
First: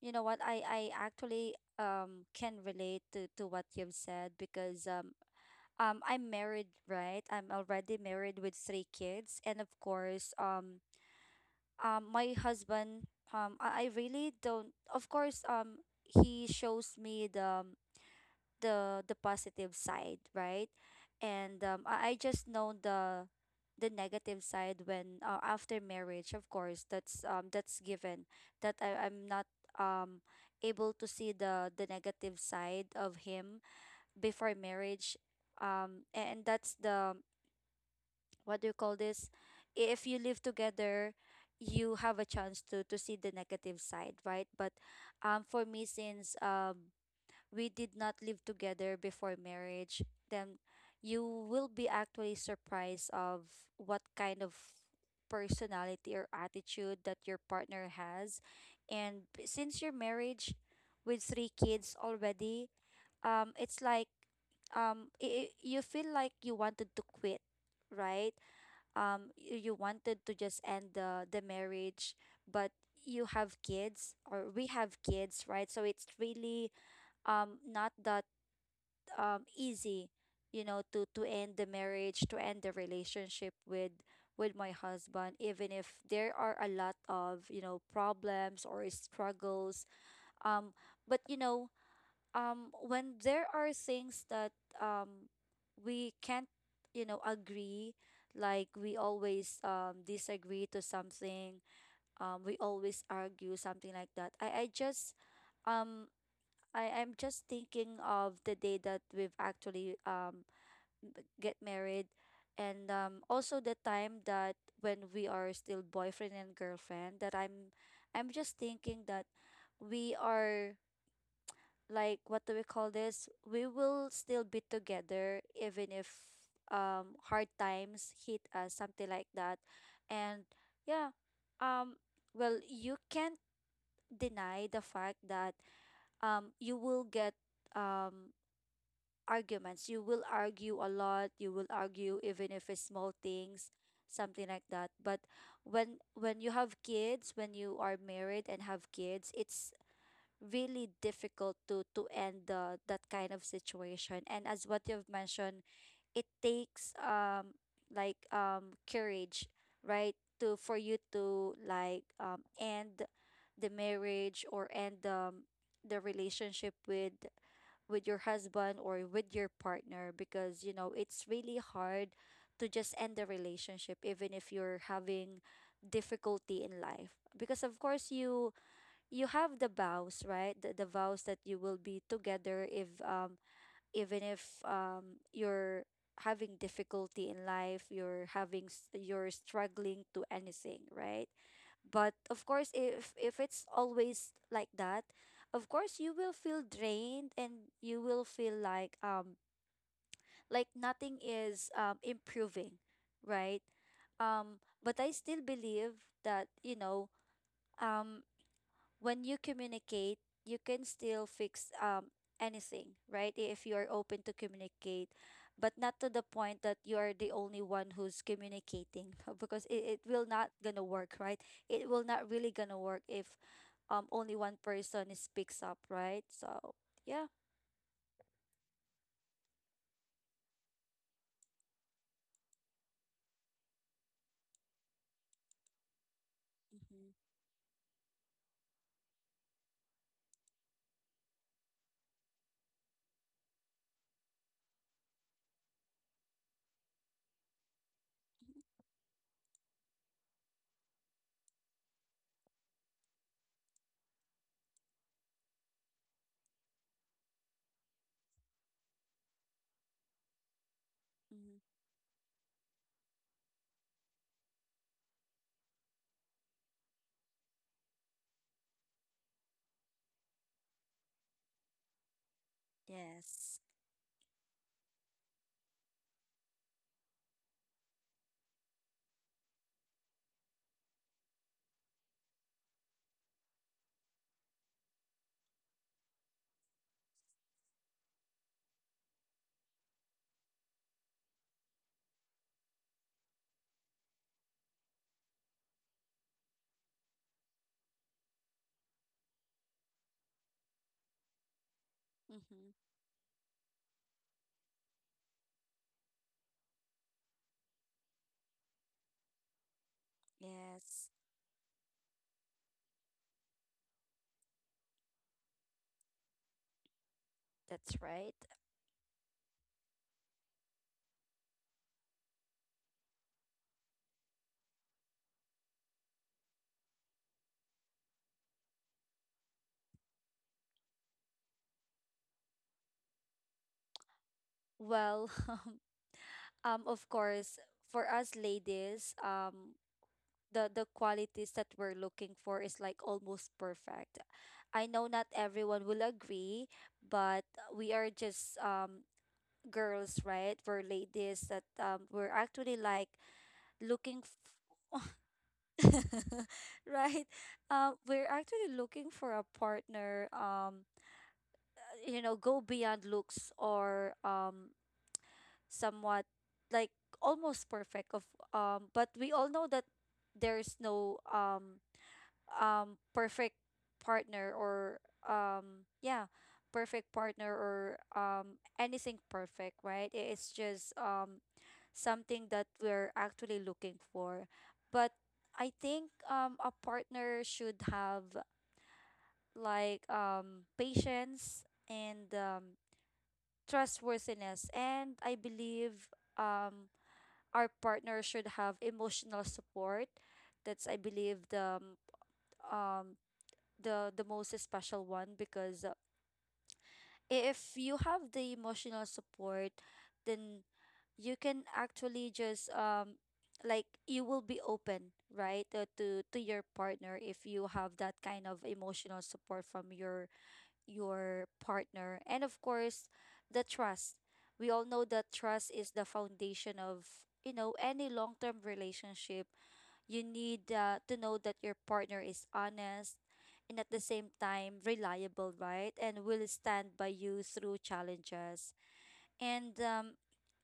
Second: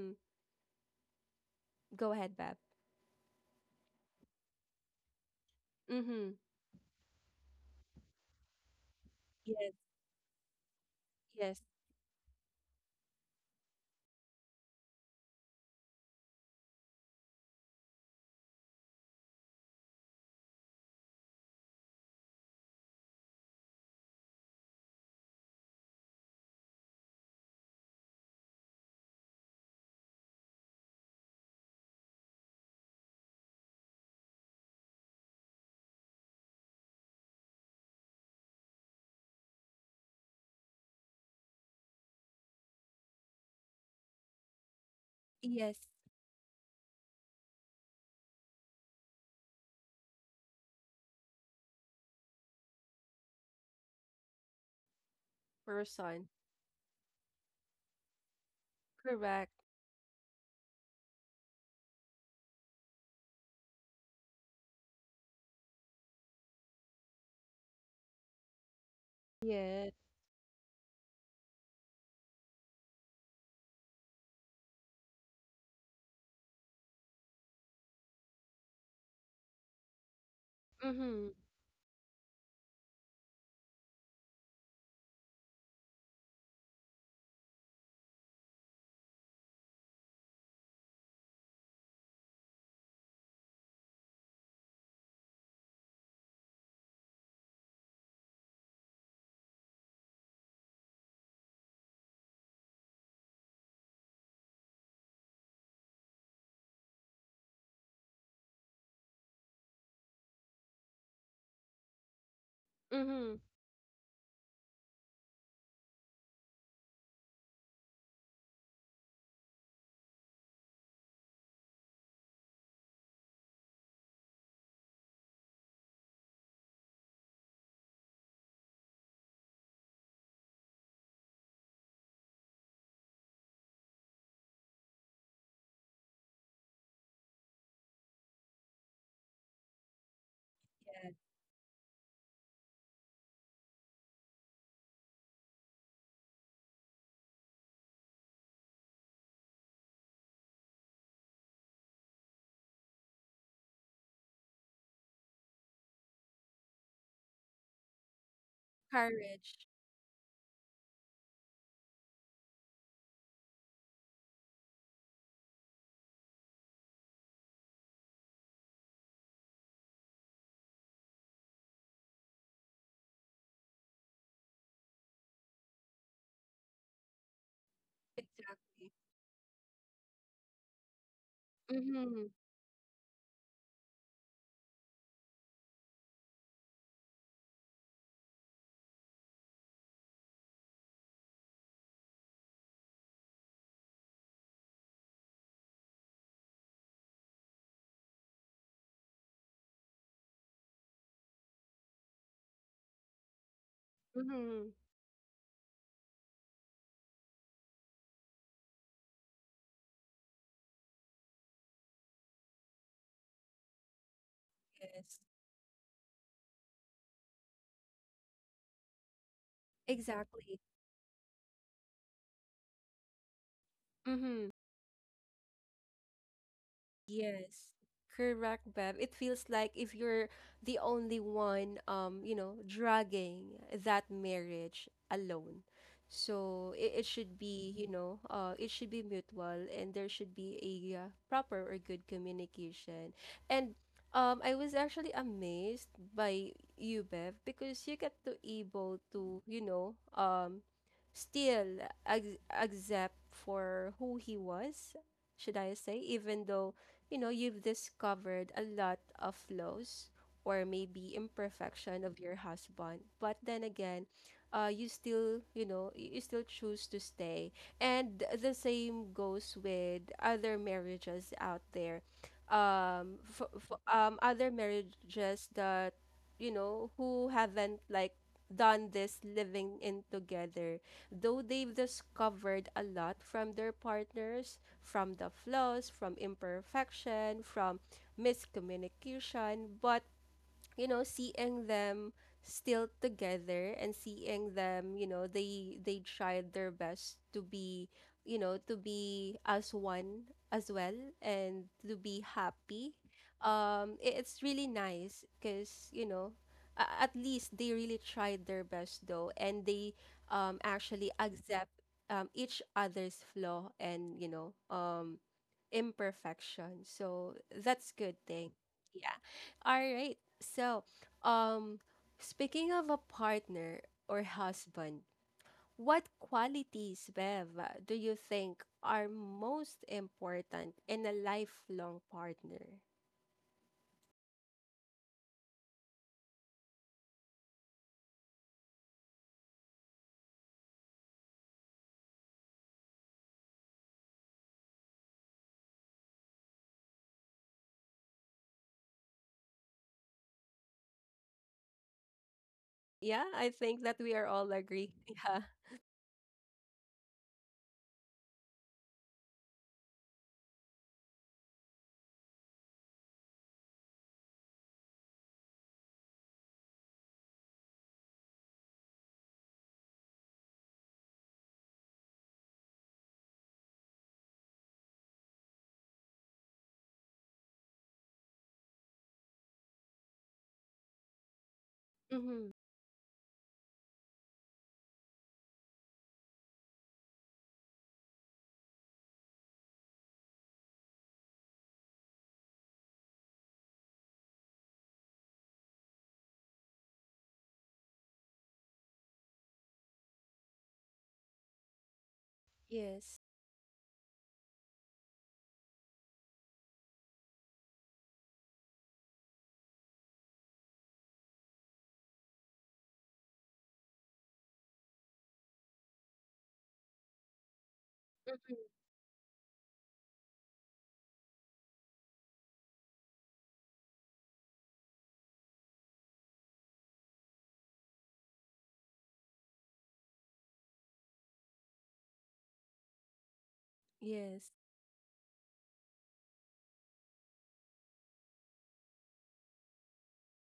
B: you know what? I actually
A: Go ahead, Bab.
B: can relate to what you've said, because
A: Mm-hmm.
B: I'm married, right? I'm already married with three kids, and of
A: Yes,
B: course,
A: yes,
B: my husband, I really don't, of course, he shows me the positive side, right? And I just know the negative side when, after marriage. Of course that's given, that I'm not um able to see the negative side of him before marriage. And that's the, what do you call this, if you live together you have a chance to see the negative side, right? But for
A: yes.
B: me, since we did not live together before marriage, then you will be actually surprised of what kind of personality or
A: Person.
B: attitude that your partner has. And
A: Correct.
B: since your marriage with three kids already, it's like, you feel like you wanted to quit, right? You
A: Yes.
B: wanted to just end the marriage, but you have kids, or we have kids, right? So it's really not that easy, you know, to
A: Mm-hmm.
B: end the marriage, to end the relationship with my husband, even if there are a lot of, you know, problems or struggles. um but you know, when there are things that um we can't, you know, agree, like we always disagree to something, we always argue, something like that. I just, um I'm just thinking of the day that we've actually get married. And
A: Mm-hmm.
B: also the time that when we are still boyfriend and girlfriend, that I'm just thinking that we are, like, what do we call this? We will still be together, even if hard times hit us, something like that. And yeah, um well, you can't deny the fact that you will get um arguments. You will argue a lot, you will argue even if it's small things, something like that. But when you have kids, when you are married and have kids, it's really difficult to end the that kind of situation. And as what you've mentioned, it takes courage,
A: Courage.
B: right? To, for you to like end the marriage, or end the relationship with your husband or with your partner, because, you know, it's really hard to just end the relationship even if you're having difficulty in life. Because of course you,
A: Exactly.
B: you have the vows, right? The vows that you will be
A: Mm-hmm.
B: together if even if you're having difficulty in life, you're having you're struggling to anything, right? But of course, if it's always like that, of course you will feel drained, and you will feel like nothing is improving, right?
A: Mm-hmm.
B: But I still believe that, you know, um when you communicate, you can still fix anything, right? If you are open to communicate,
A: Yes.
B: but not to the point that you are the only one who's communicating, because it will not
A: Exactly.
B: gonna work, right? It will not really gonna work if only
A: Mm-hmm.
B: one person is picks up, right? So yeah.
A: Yes, correct, Bev. It feels like if you're the only one, you know, dragging that marriage alone. So it
B: Mm-hmm.
A: should be, you know, it should be mutual, and there should be a proper or good communication. And I was actually amazed by you, Bev, because you get to able to, you know, still ac accept for who he was, should I say, even though you know, you've discovered a lot of flaws or maybe
B: Mm-hmm.
A: imperfection of your husband. But then again, you still, you know, you still choose to stay. And the same goes with other marriages out there. Um, for,
B: Yes.
A: um, other marriages that, you know, who haven't like done this living in together, though they've discovered a lot from their partners, from the flaws, from imperfection, from miscommunication, but you know, seeing them still together and seeing them, you know, they tried their best to be, you know, to be as one as well, and to be happy.
B: Mm-hmm.
A: I- it's really nice because you know, a- at least they really tried their best though, and they actually
B: Yes.
A: accept each other's flaw and you know imperfection. So that's good
B: That's
A: thing.
B: right.
A: Yeah. All right. So, um speaking of a partner or husband, what qualities, Bev, do you think are most important in a lifelong partner?
B: Well, of course, for us ladies, the qualities that we're looking for is like almost perfect. I know not everyone will agree, but we are just girls, right? We're ladies that we're
A: Yeah,
B: actually
A: I
B: like
A: think that we are all agree.
B: looking right? We're actually looking for a partner, you know, go beyond looks or somewhat like almost perfect of, but we all know that there's no perfect partner or yeah, perfect partner or anything perfect, right? It's just something that we're actually looking for. But I think a partner should have like patience and trustworthiness. And I believe um our partner should have emotional support. That's I believe the
A: Yeah.
B: um the most special one, because if you have the emotional support, then you can actually just you will be open, right? To your partner, if you have that kind of
A: Mm-hmm.
B: emotional support from your partner. And of course, the trust. We all know that trust is the foundation of, you know, any long-term relationship. You need to know that your partner is honest, and at the same
A: Yes. Mm-hmm. Yes.
B: time reliable, right? And will stand by you through challenges. And,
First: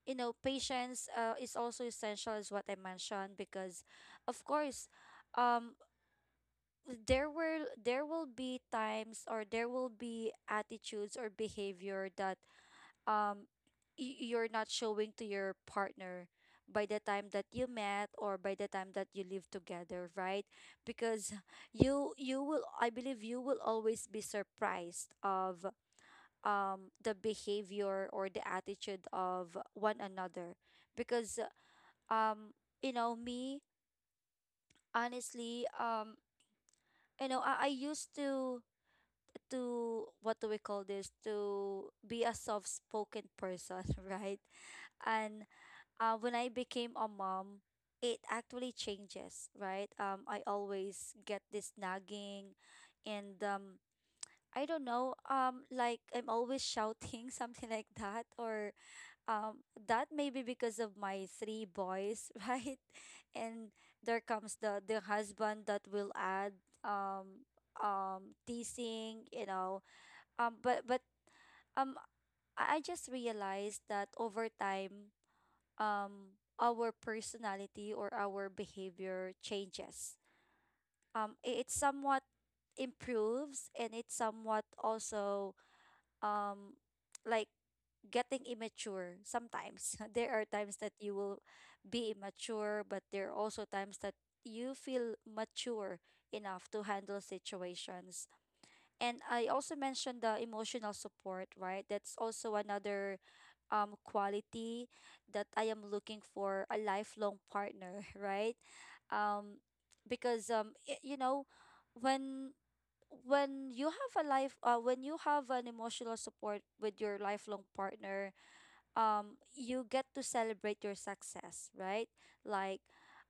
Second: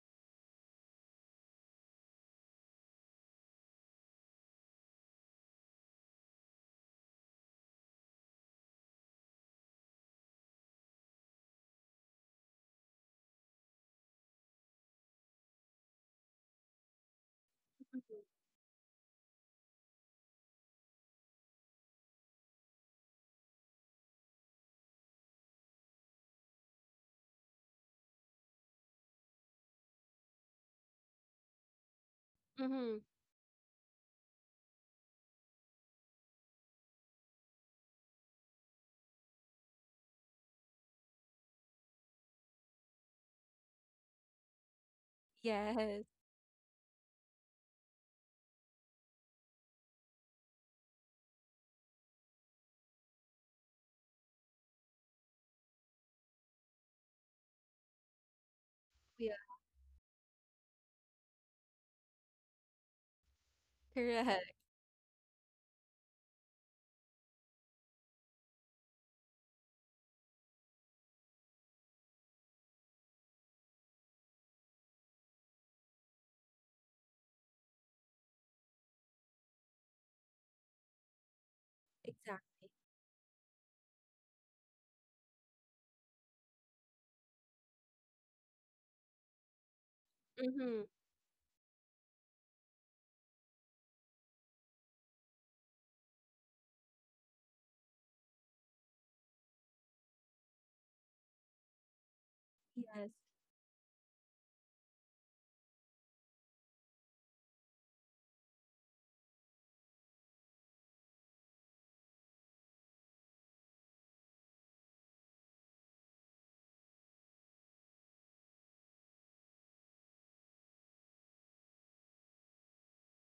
B: you know, patience is also essential, is what I mentioned, because, of course, um, there will be times, or there will be attitudes or behavior that um you're not showing to your partner by the time that you met, or by the time that you live together, right? Because you will, I believe you will always be surprised of the behavior or the attitude of one another. Because um
A: Mm-hmm.
B: you know me, honestly, you know, I used to what do we call this, to be a soft spoken person right? And
A: Yes.
B: when I became a mom, it actually changes, right? I always get this nagging, and I don't know, like I'm always shouting something like that, or
A: Yeah.
B: that maybe because of my three boys, right? And there
A: Correct.
B: comes the husband that will add um teasing, you know, but I just realized that over time our personality or our behavior changes. It somewhat
A: Exactly.
B: improves, and it somewhat also um like getting immature sometimes. There are times
A: Mm-hmm.
B: that you will be immature, but there are also times that you feel mature enough to handle situations. And I also mentioned the emotional support, right? That's also
A: Yes.
B: another quality that I am looking for a lifelong partner, right? Um because I you know, when when you have a life, when you have an emotional support with your lifelong partner, you get to celebrate your success, right? Like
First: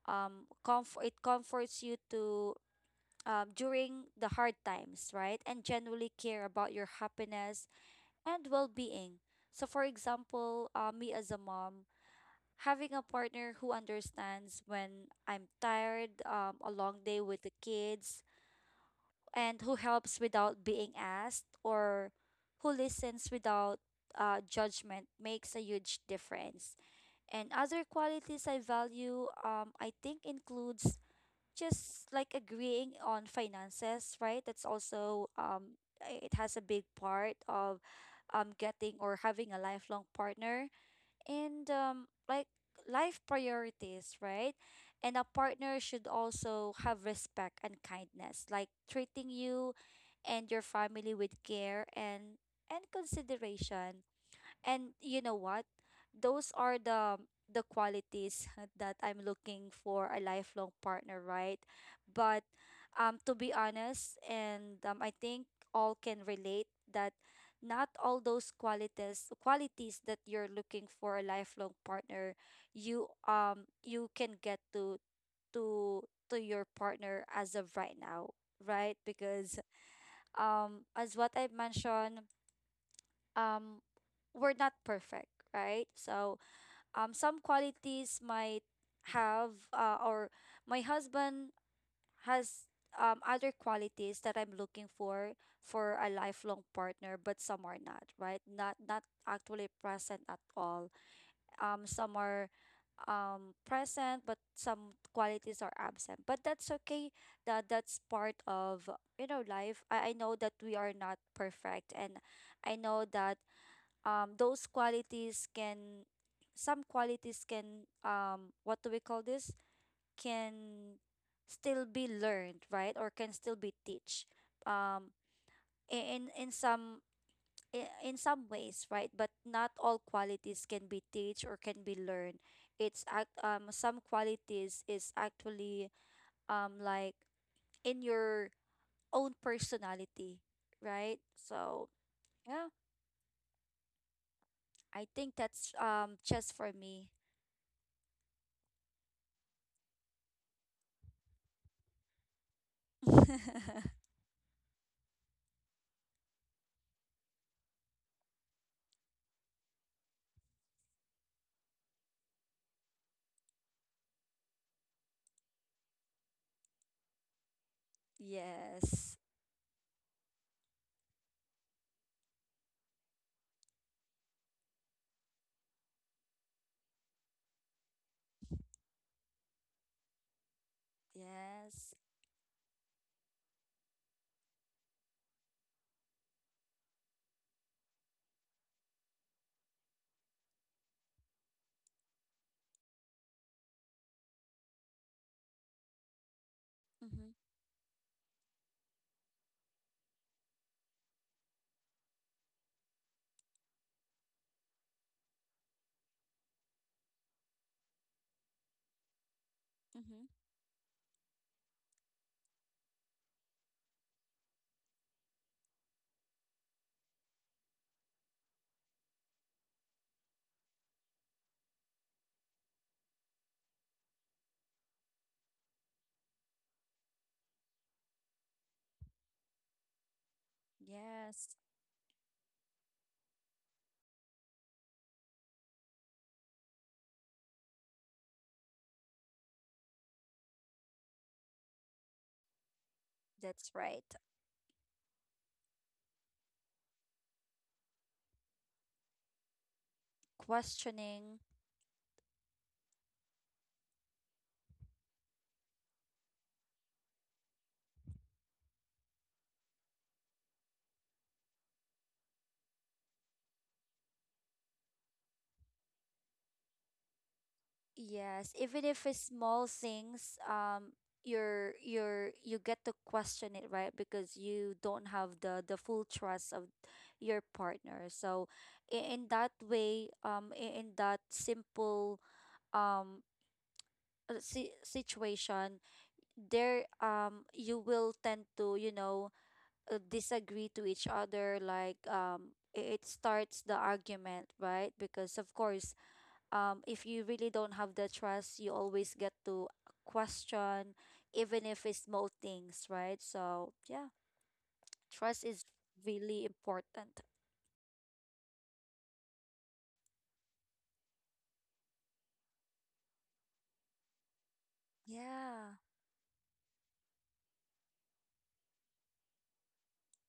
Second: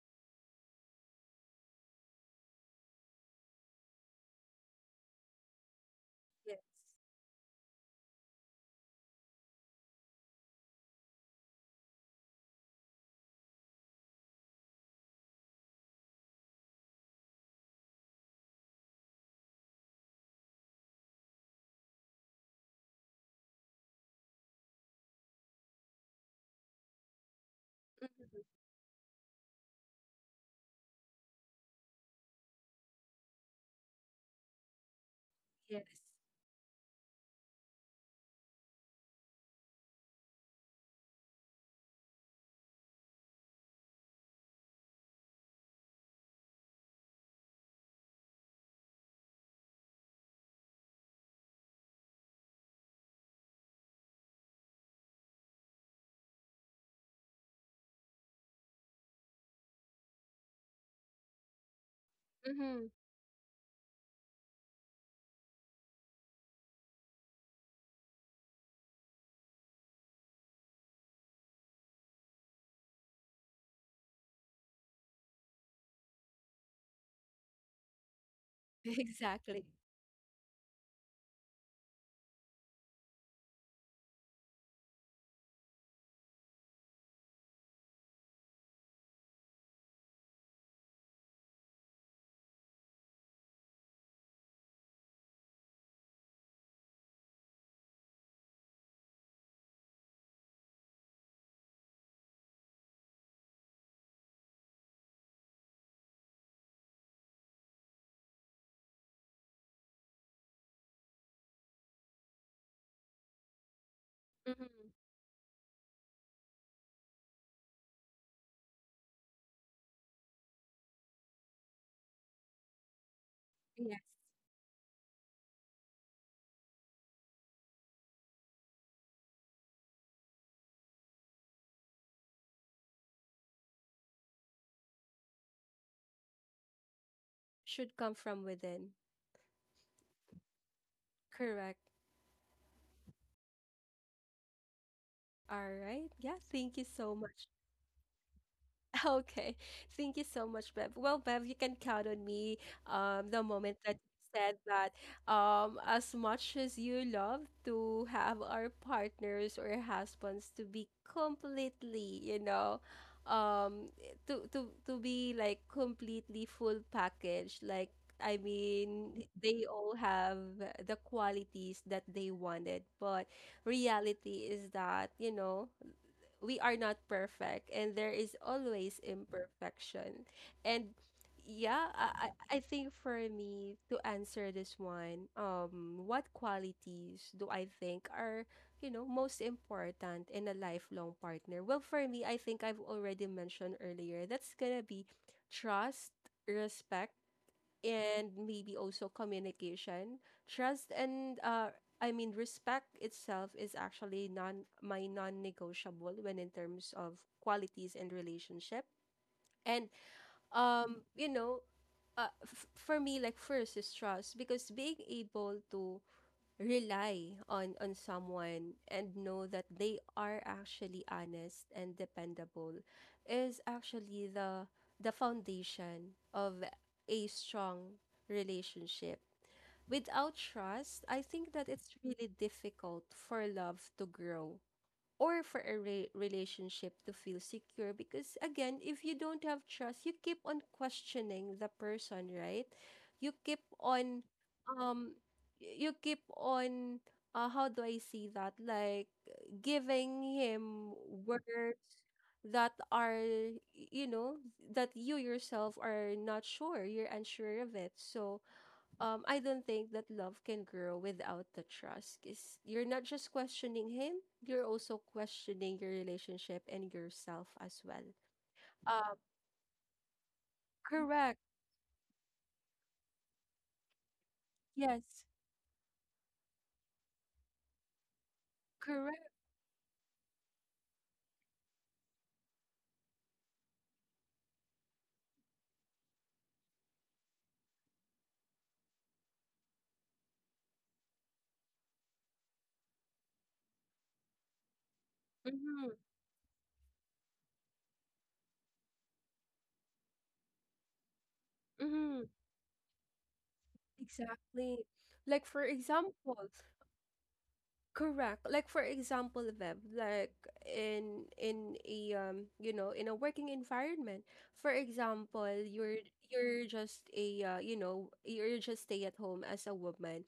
B: comfort it comforts you to, during the hard times, right? And genuinely care about your happiness and well being. So, for example, me as a mom, having a partner who understands when I'm tired, a long day with the kids, and who helps without being asked, or who listens without judgment, makes a huge difference. And other qualities I value, I think, includes just like agreeing on finances, right? That's also
A: Yes.
B: it has a big part of getting or having a lifelong partner, and life priorities, right? And a partner should also have respect and kindness, like treating you and your family with care, and consideration. And you know what? Those are the qualities that I'm looking for a lifelong partner, right? But
A: Mm-hmm. Yes.
B: to be honest, and I think all can relate, that not all those qualities that you're looking for a lifelong partner, you you can get to to your partner as of right now, right? Because
A: Exactly.
B: as what I've mentioned, um we're not perfect, right? So some qualities might have, or my husband has other qualities that I'm looking for a lifelong partner, but some are not, right? Not, not actually present at all. Some are present, but some qualities are absent. But that's okay. That's part of, you know, life. I know that we are not perfect, and I know that those
A: Mhm.
B: qualities can, some qualities can, what do we call this, can still be learned, right? Or can still be
A: Yes,
B: teach, um in some, in some ways, right? But not all qualities can be teach or can be learned. It's act some qualities is actually um like
A: should
B: in
A: come from
B: your
A: within.
B: own personality, right?
A: Correct.
B: So yeah, I think
A: All
B: that's
A: right. Yeah,
B: just
A: thank
B: for
A: you so
B: me.
A: much. Okay. Thank you so much, Bev. Well, Bev, you can count on me. The moment that you said that, as much as you love to have our partners or husbands to be completely, you know, um, to to be like completely full package. Like, I mean,
B: Yes.
A: they all have the qualities that they wanted, but reality is that, you know, we are not perfect and there is always imperfection. And yeah,
B: Yes.
A: I think for me to answer this one, what qualities do I think are, you know, most important in a lifelong partner? Well, for me, I think I've already mentioned earlier, that's gonna be trust, respect,
B: Mm-hmm.
A: and maybe also communication. Trust and respect itself is actually non-negotiable when in terms of qualities and relationship. And
B: Mm-hmm.
A: you know, for me, like first is trust because being able to rely on someone and know that they are actually honest and dependable is actually the foundation of a strong relationship. Without trust, I think
B: Yes.
A: that it's really difficult for love to grow or for a relationship to feel secure, because again, if you don't have trust, you keep on questioning the person, right? you keep
B: That's right.
A: on um y- you keep on how do I see that, like giving him
B: Questioning.
A: words that are you know, that you yourself are not sure, you're unsure of it. So I don't think that love can grow without the trust. Is you're not just questioning him, you're also questioning your relationship and yourself as well.
B: Yes. Even if
A: Uh,
B: it's small things,
A: correct.
B: you get to question it, right? Because you don't
A: Yes,
B: have the full trust of your partner. So in
A: correct.
B: that way, in that simple um situation, there you will tend to, disagree to each other like it starts the argument, right? Because of
A: Mm-hmm.
B: course if you really don't have the trust, you always get to question even if it's
A: Mm-hmm.
B: small things, right? So yeah,
A: Exactly.
B: trust
A: Like for
B: is
A: example,
B: really important.
A: Correct. Like for example, Bev, like in a you know, in a working environment. For example,
B: Yeah.
A: you're just a you know, you're just stay at home as a woman,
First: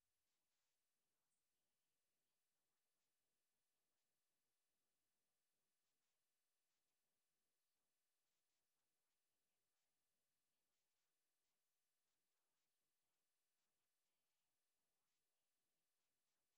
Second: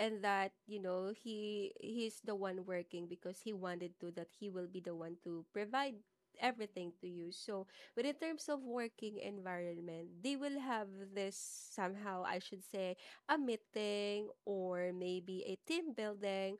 A: and that, you know, he's the one working because he wanted to that he will be the one to provide everything to you. So, but in terms of working environment, they will have this somehow, I should say, a meeting or maybe a team building,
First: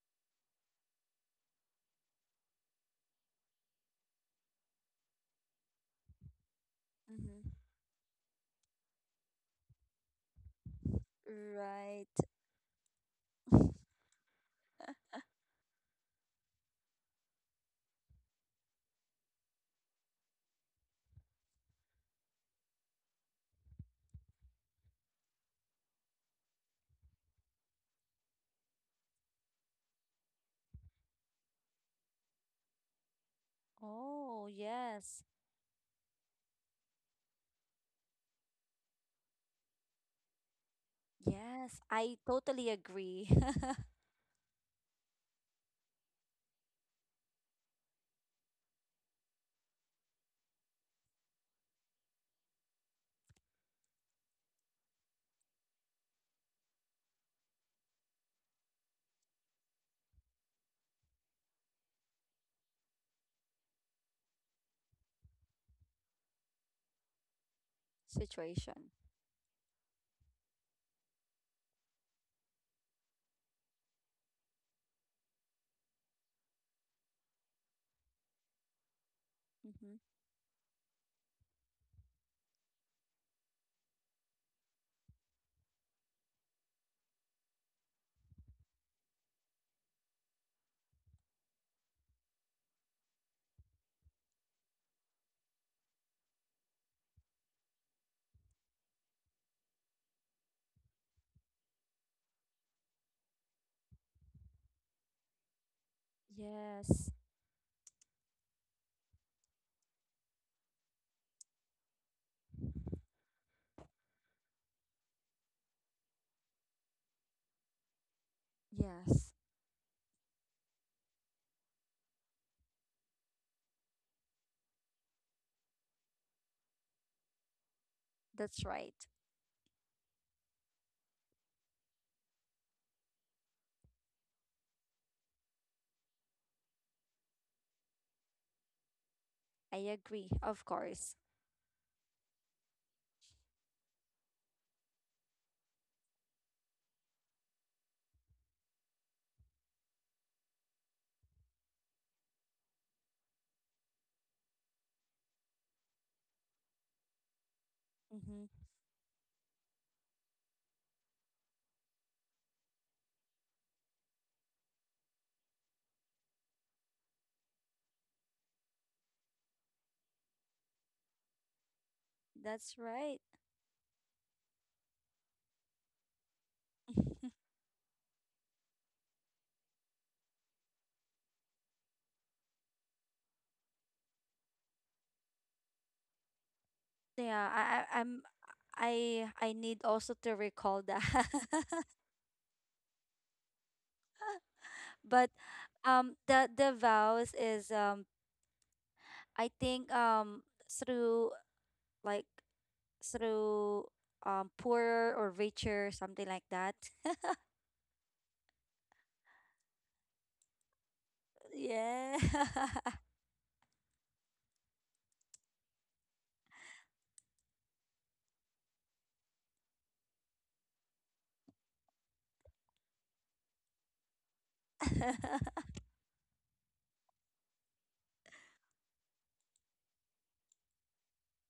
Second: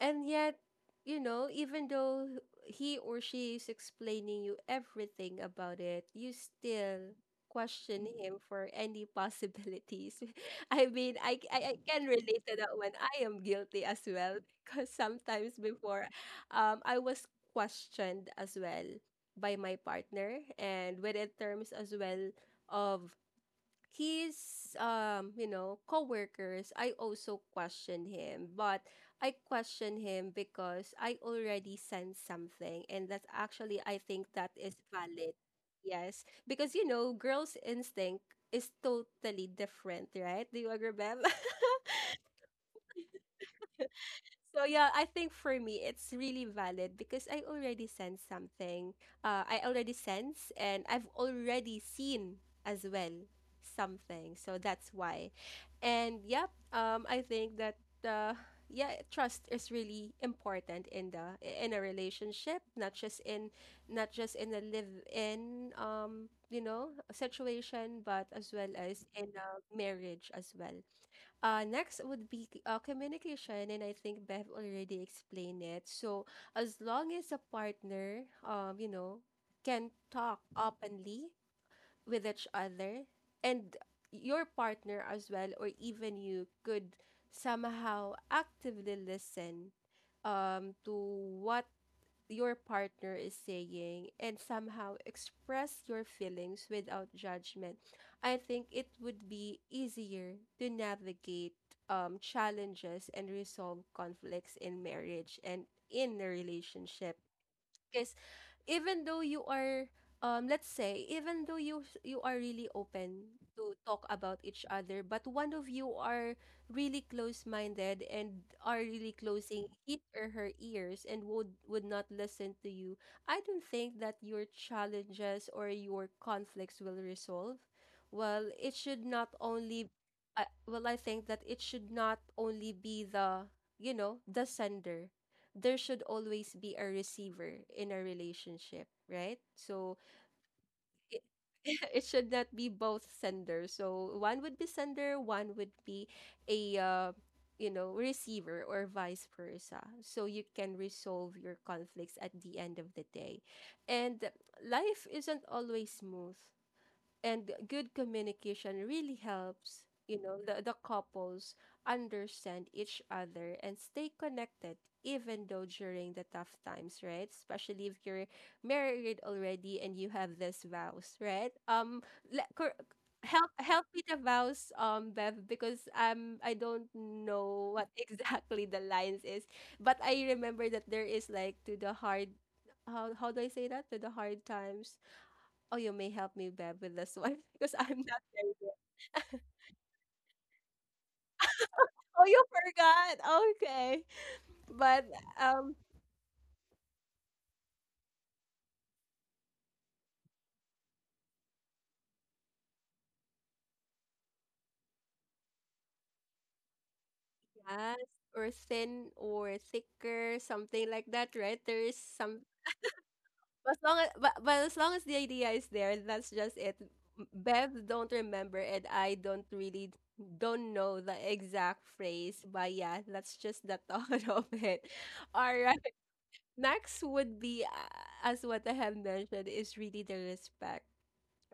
A: and yet, you know, even though he or she is explaining you everything about it, you still
B: Mm-hmm.
A: question him for any possibilities. I mean, I can
B: Right.
A: relate to that one. I am guilty as well, because sometimes before, I was questioned as well by my partner and within terms as well of his you know coworkers. I also questioned him, but I questioned him because I already sense something, and that's actually I think
B: Oh
A: that is
B: yes.
A: valid. Yes, because you know, girls instinct is totally different, right? Do you agree, Bev?
B: Yes, I totally agree.
A: So yeah, I think for me it's really valid because I already sense something. I already sense and I've already seen as well something. So that's why. And yeah, I think that uh, yeah, trust is really important in the in a relationship, not just in, not just in a live in you know, situation, but as well
B: Situation.
A: as in a marriage as well. Next would be communication, and I think Bev already explained it. So as long as a partner, you know, can
B: Mm-hmm.
A: talk openly with each other, and your partner as well, or even you could somehow actively listen to what your partner is saying and somehow express your feelings without judgment, I think it would be easier to navigate challenges and resolve conflicts in marriage and in a
B: Yes.
A: relationship. Because even though you are let's say even though you are really open to talk about each other but one of you are really close-minded and are really
B: Yes,
A: closing his or her ears and would not listen to you. I don't think that your challenges or your conflicts will resolve well.
B: that's
A: It
B: right.
A: should not only, I, well, I think that it should not only be the, the sender. There should always be a receiver in a relationship, right?
B: I
A: So
B: agree, of course.
A: it, it should not be both sender. So one would be sender, one would be a you know, receiver or vice versa. So you can resolve your conflicts at the end of the day. And life isn't always smooth and good
B: Mm-hmm.
A: communication really helps, you know, the couples understand each other and stay connected even though during the tough times, right? Especially if you're married already and you have this vows, right? Le-
B: That's
A: cor-
B: right.
A: help me the vows, Bev, because I don't know what exactly the lines is, but I remember that there is like, to the hard, how do I say that, to the hard times. Oh, you may help me, Bev, with this one
B: Yeah,
A: because I'm not very good.
B: I, I need also to recall that.
A: Oh, you forgot. Okay. But
B: But,
A: um
B: the vows is, I think through like through poorer or richer, something like that.
A: yes, or thin or thicker, something like that, right? There is
B: Yeah.
A: some, as long as, but as long as the idea is there, that's just it. M- Bev don't remember and I don't really don't know the exact phrase, but yeah, that's just the thought of it. All
B: Mm-hmm.
A: right. Next would be as what I have mentioned is really the respect.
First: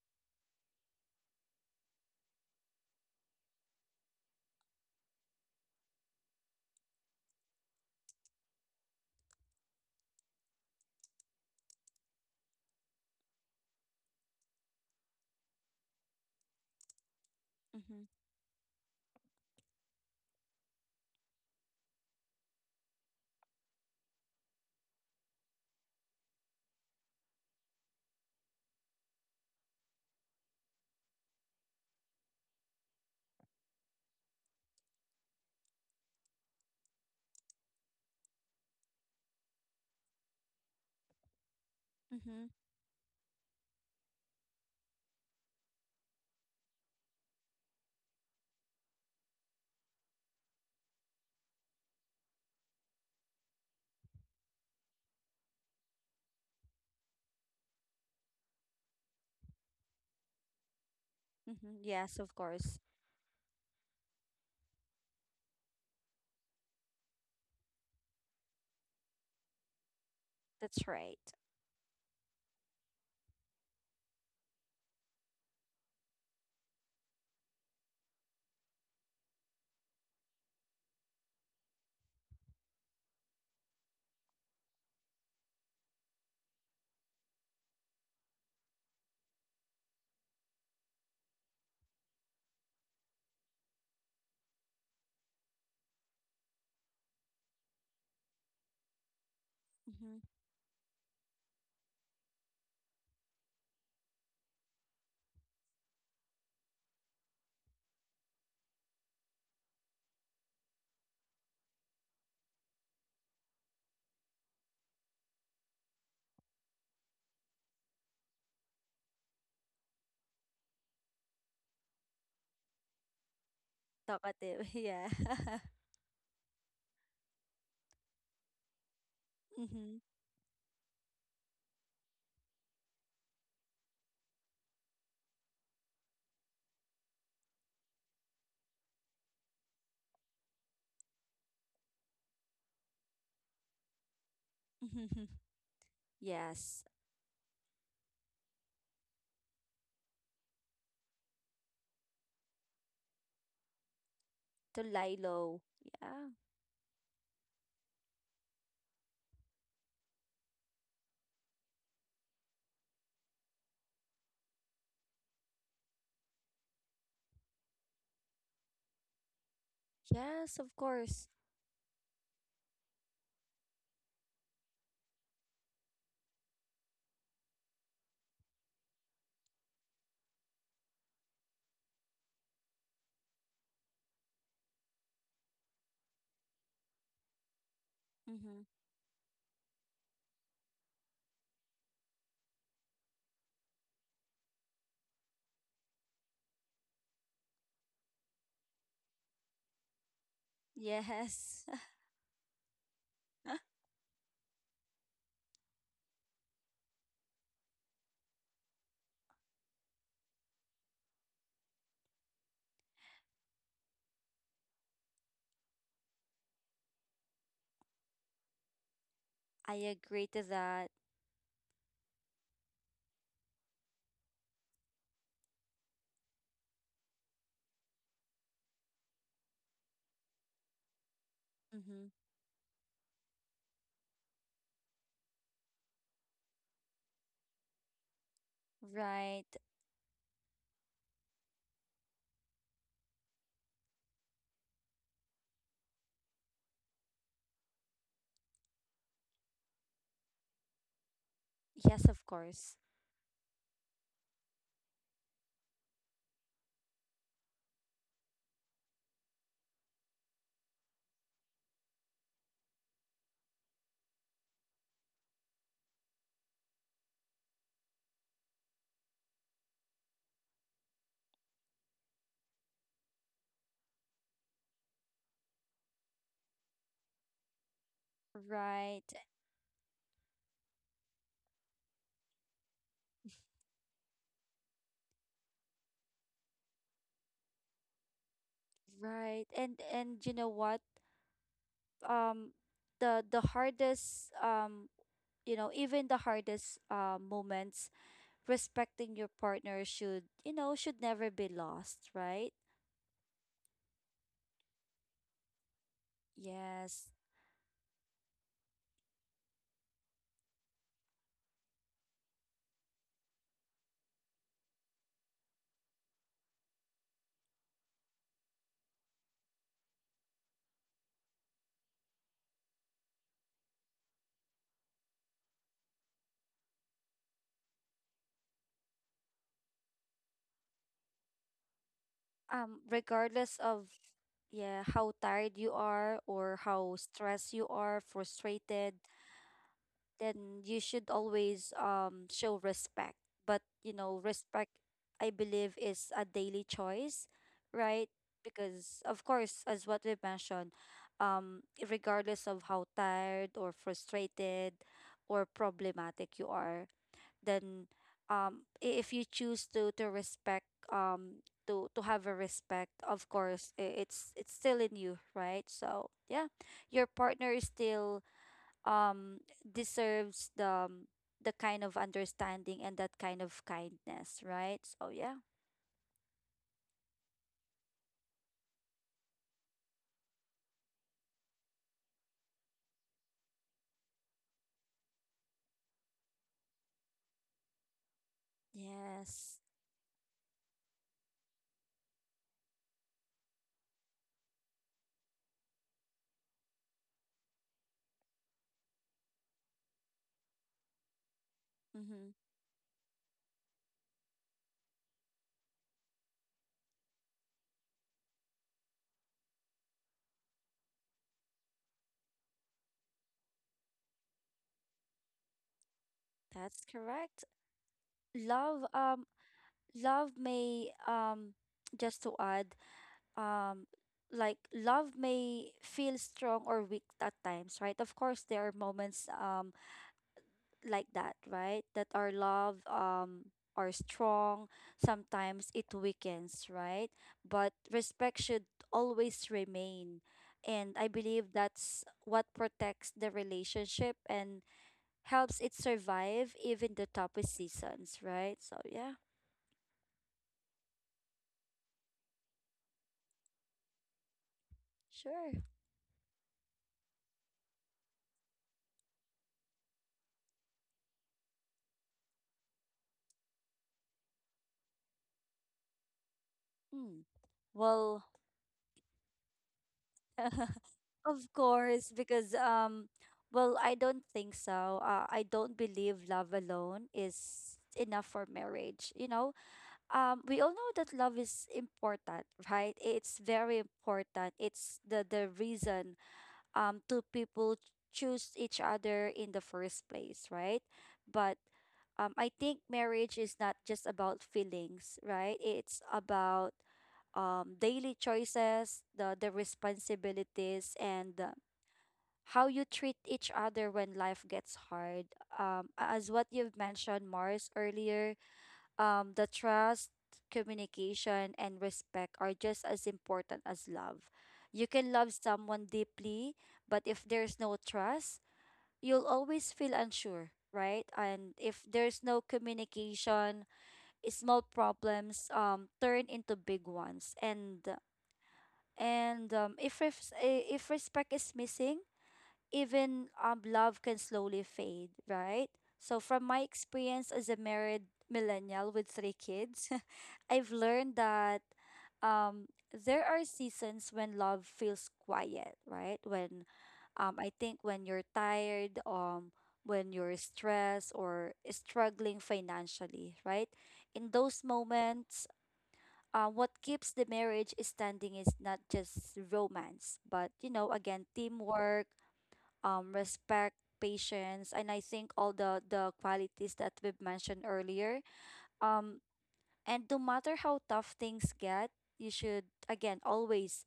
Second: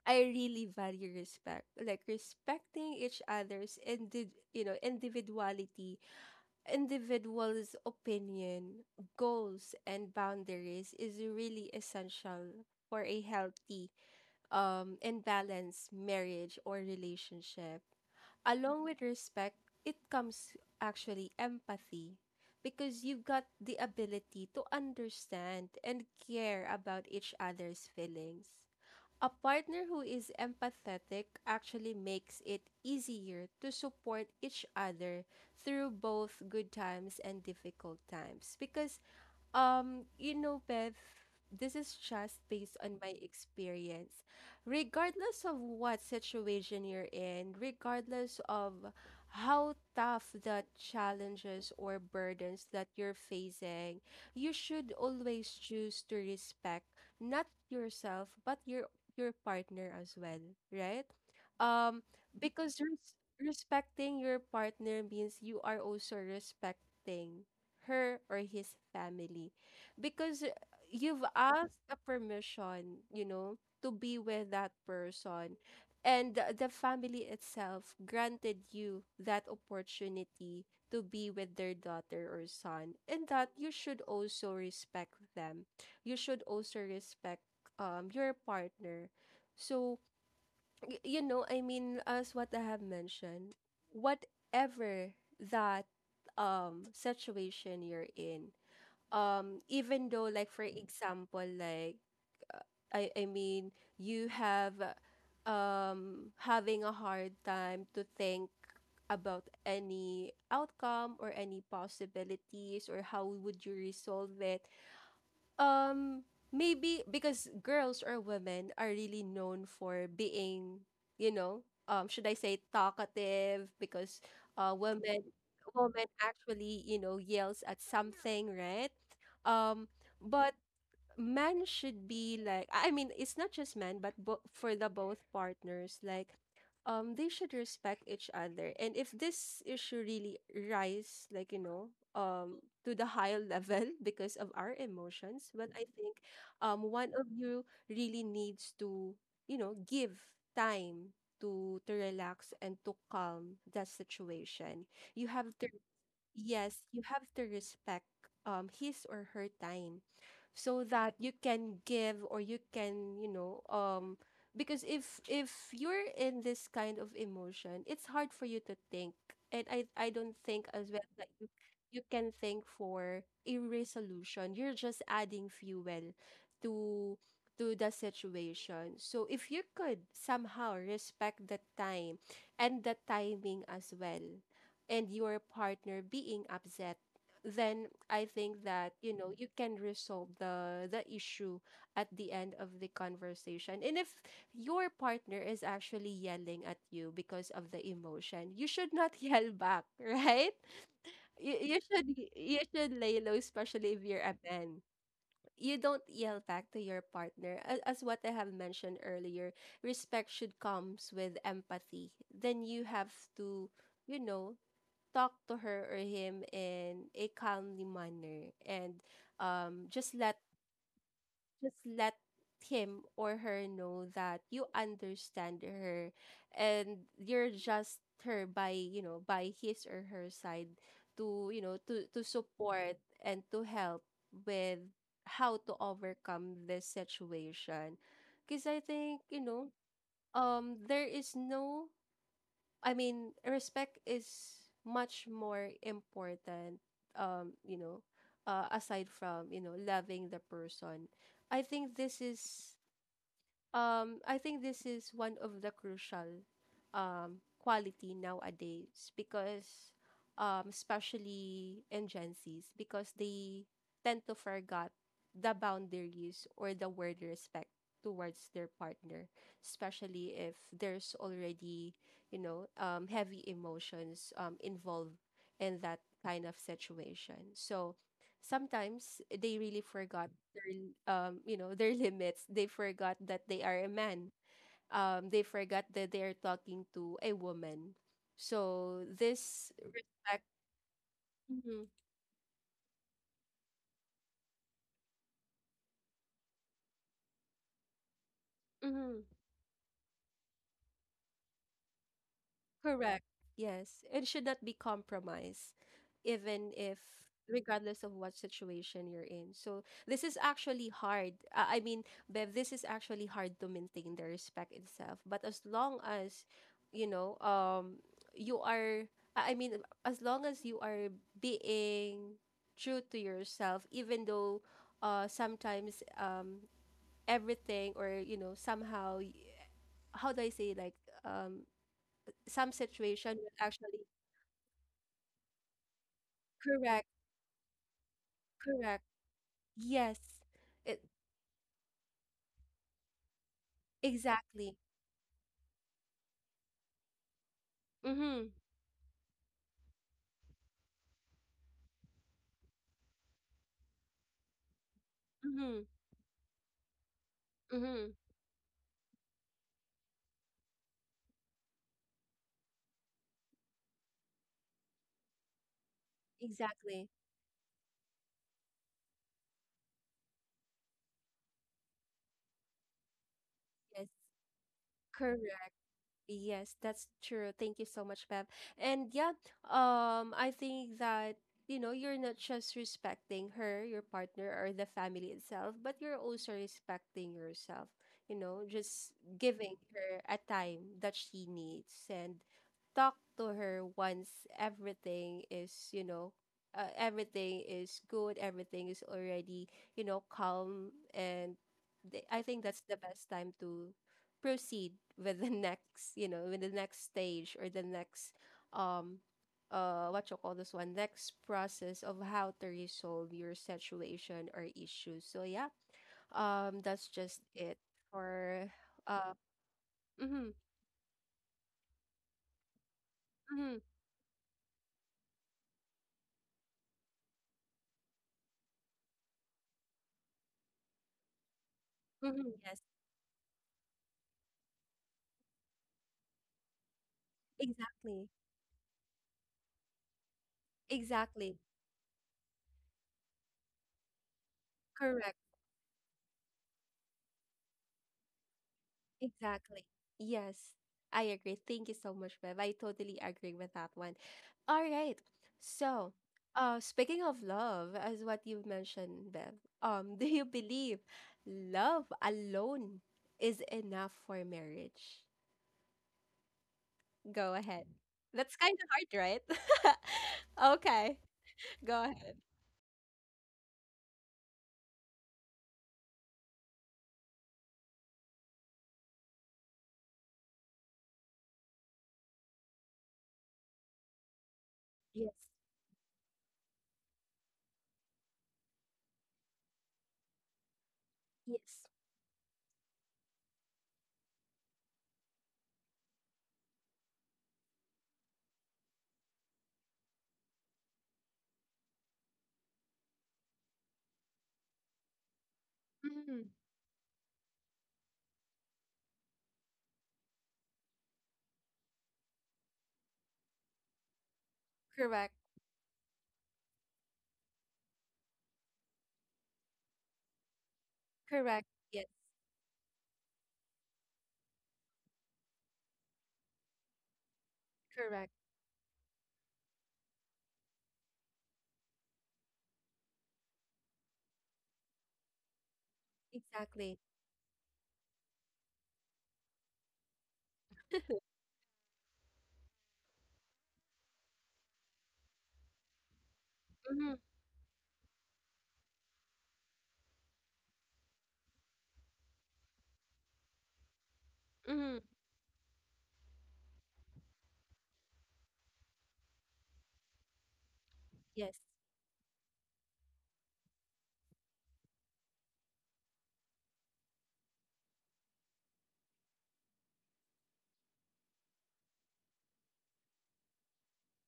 A: I really value respect, like respecting each other's you know, individuality, individual's opinion, goals, and boundaries is really essential for a healthy and balanced marriage or relationship. Along with respect, it comes actually empathy because you've got the ability to understand and care about each other's feelings. A partner who is empathetic actually makes it easier to support each other through both good times and difficult times because you know, Bev, this is just
B: Mm-hmm.
A: based on my experience. Regardless of what situation you're in, regardless of how tough the challenges or burdens that you're facing, you should always choose to respect not yourself, but your partner as well, right?
B: Mm-hmm.
A: Um,
B: Yes, of course.
A: because respecting your partner means you are also respecting her or his family. Because
B: That's right.
A: you've asked a permission, you know, to be with that person. And the family itself granted you that opportunity to be with their daughter or son, and that you should also respect them. You should also respect your partner. So, you know, I mean, as what I have mentioned, whatever that situation you're in, even
B: Mm-hmm.
A: though like for example, like I mean, you have having a hard time to think about any outcome or any possibilities or how would you resolve it, um, maybe because girls or women are really known for being, you know, should I say talkative? Because
B: Talkative. Yeah.
A: women, women actually, you know, yells at something, right? Um,
B: Mm-hmm.
A: but men should be like, I mean, it's not just men but for the both partners, like they should respect each other. And if this issue really rise, like, you know, to the higher level because of our emotions, but I think
B: Yes,
A: one of you really needs to, you know, give time to relax and to calm that
B: to
A: situation.
B: lie
A: You have
B: low.
A: to,
B: Yeah.
A: yes, you have to respect his or her time so that you can give or you can, you know, um, because if you're in this kind of emotion, it's hard for you to think. And I don't
B: Yes,
A: think
B: of
A: as well
B: course.
A: that you can think for a resolution. You're just adding fuel to to the situation. So if you could somehow respect the time and the timing as well and your partner being upset, then I
B: Mm-hmm.
A: think that, you know, you can resolve the issue at the end of the conversation. And if your partner is actually yelling at you because of the emotion, you should not yell back, right? You,
B: Yes.
A: you should, you should lay low, especially if you're a man. You don't yell back to your partner. As what I have mentioned earlier, respect should comes with empathy. Then you have to, you know, talk to her or him in a calmly manner and
B: I
A: just
B: agree
A: let,
B: to that.
A: just let him or her know that you understand her and you're just her by, you know, by his or her side to, you know,
B: Mm-hmm.
A: to support and to help with how to overcome this situation because I think, you
B: Right.
A: know, there is no, I mean, respect is much more important, you know, aside from, you know, loving the person. I think
B: Yes, of
A: this
B: course.
A: is I think this is one of the crucial quality nowadays because especially in Gen Zs because they tend to forget the boundaries or the word respect towards their partner, especially if there's already, you know, heavy emotions involved in that kind of situation. So
B: Right.
A: sometimes they really forgot their you know, their limits. They forgot that they are a man, they forgot that they are talking to a woman. So
B: Right.
A: this
B: And you know
A: respect,
B: what?
A: mm-hmm,
B: Um, the hardest you know, even the hardest moments, respecting
A: mm-hmm.
B: your partner should, you know, should never be lost, right?
A: Correct. Yes. It should not be compromised, even if,
B: Yes.
A: regardless of what situation you're in. So, this is actually hard. I mean, Bev, this is actually hard to maintain the respect itself. But as long as, you know, you are, I mean, as long as you are being true to yourself, even though sometimes everything or, you know, somehow, how do I say, like, um, some situation will
B: Regardless of,
A: actually,
B: yeah, how tired you are or how
A: correct,
B: stressed you are, frustrated,
A: correct. Yes.
B: then you
A: It,
B: should always show respect. But you know, respect
A: exactly.
B: I believe is a daily choice, right?
A: Mm-hmm.
B: Because of course, as what we mentioned, um regardless of how tired or frustrated or
A: Mm-hmm.
B: problematic you are, then
A: Mm-hmm.
B: if you choose to respect, um to have a respect, of course, it's still in you, right? So yeah, your
A: Exactly.
B: partner is still um deserves the kind of understanding and that kind of kindness, right? So yeah.
A: Yes. Yes, that's true. Thank you so much, Bev. And yeah, I think that, you know, you're not just respecting her, your partner, or the family itself, but you're also respecting yourself, you know, just
B: Yes.
A: giving her a time that she needs and talk to her once everything is, you know, everything is good, everything is already, you know, calm. And
B: Mm-hmm.
A: I think that's the best time to proceed with the next, you know, with the next stage or the next um uh, what you call this one, next process of how to resolve your situation or issues. So yeah,
B: That's
A: that's
B: correct.
A: just it for
B: Love
A: uh,
B: love
A: mm-hmm,
B: may Just to add,
A: mm-hmm,
B: um like love may feel strong or weak at times, right? Of course there are moments, like that, right, that our
A: mm-hmm.
B: love
A: Yes,
B: are strong, sometimes it weakens, right? But
A: exactly,
B: respect should always remain, and I believe
A: exactly,
B: that's what protects the relationship and
A: correct.
B: helps it survive even the toughest seasons, right? So yeah.
A: Exactly. Yes, I agree. Thank you so much, Bev. I totally agree with that one. All right.
B: Sure.
A: So, speaking of love, as what you mentioned, Bev, do you believe love alone is enough for marriage?
B: Mm.
A: Go ahead.
B: Well,
A: That's kind of hard, right? Okay,
B: of
A: go
B: course.
A: ahead.
B: Because well, I don't think so. I don't believe love alone is enough for marriage. You know, we all know that love is important, right? It's very important. It's
A: Yes,
B: the reason two people choose each other in the first place, right? But
A: yes.
B: I think marriage is not just about feelings, right? It's about daily choices, the responsibilities, and how you treat each other when life gets hard. As what
A: Mm,
B: you've mentioned, Mars, earlier, the trust, communication, and respect are just as important as love. You can love
A: correct,
B: someone deeply, but if there's no trust, you'll always feel unsure, right? And
A: correct.
B: if
A: Yes,
B: there's no communication, small problems turn into big ones. And
A: correct.
B: if if respect is missing, even, love can slowly fade, right? So from my
A: Exactly.
B: experience as a married millennial with three kids, I've learned that, um, there are seasons when love feels quiet, right? When,
A: Mm-hmm,
B: I think when you're tired, when you're stressed or struggling financially, right? In those
A: mm-hmm.
B: moments, what keeps the marriage standing is not just romance, but you know, again,
A: Yes,
B: teamwork, respect, patience, and I think all the qualities that we've mentioned earlier. Um, and no matter how tough things get, you should again always,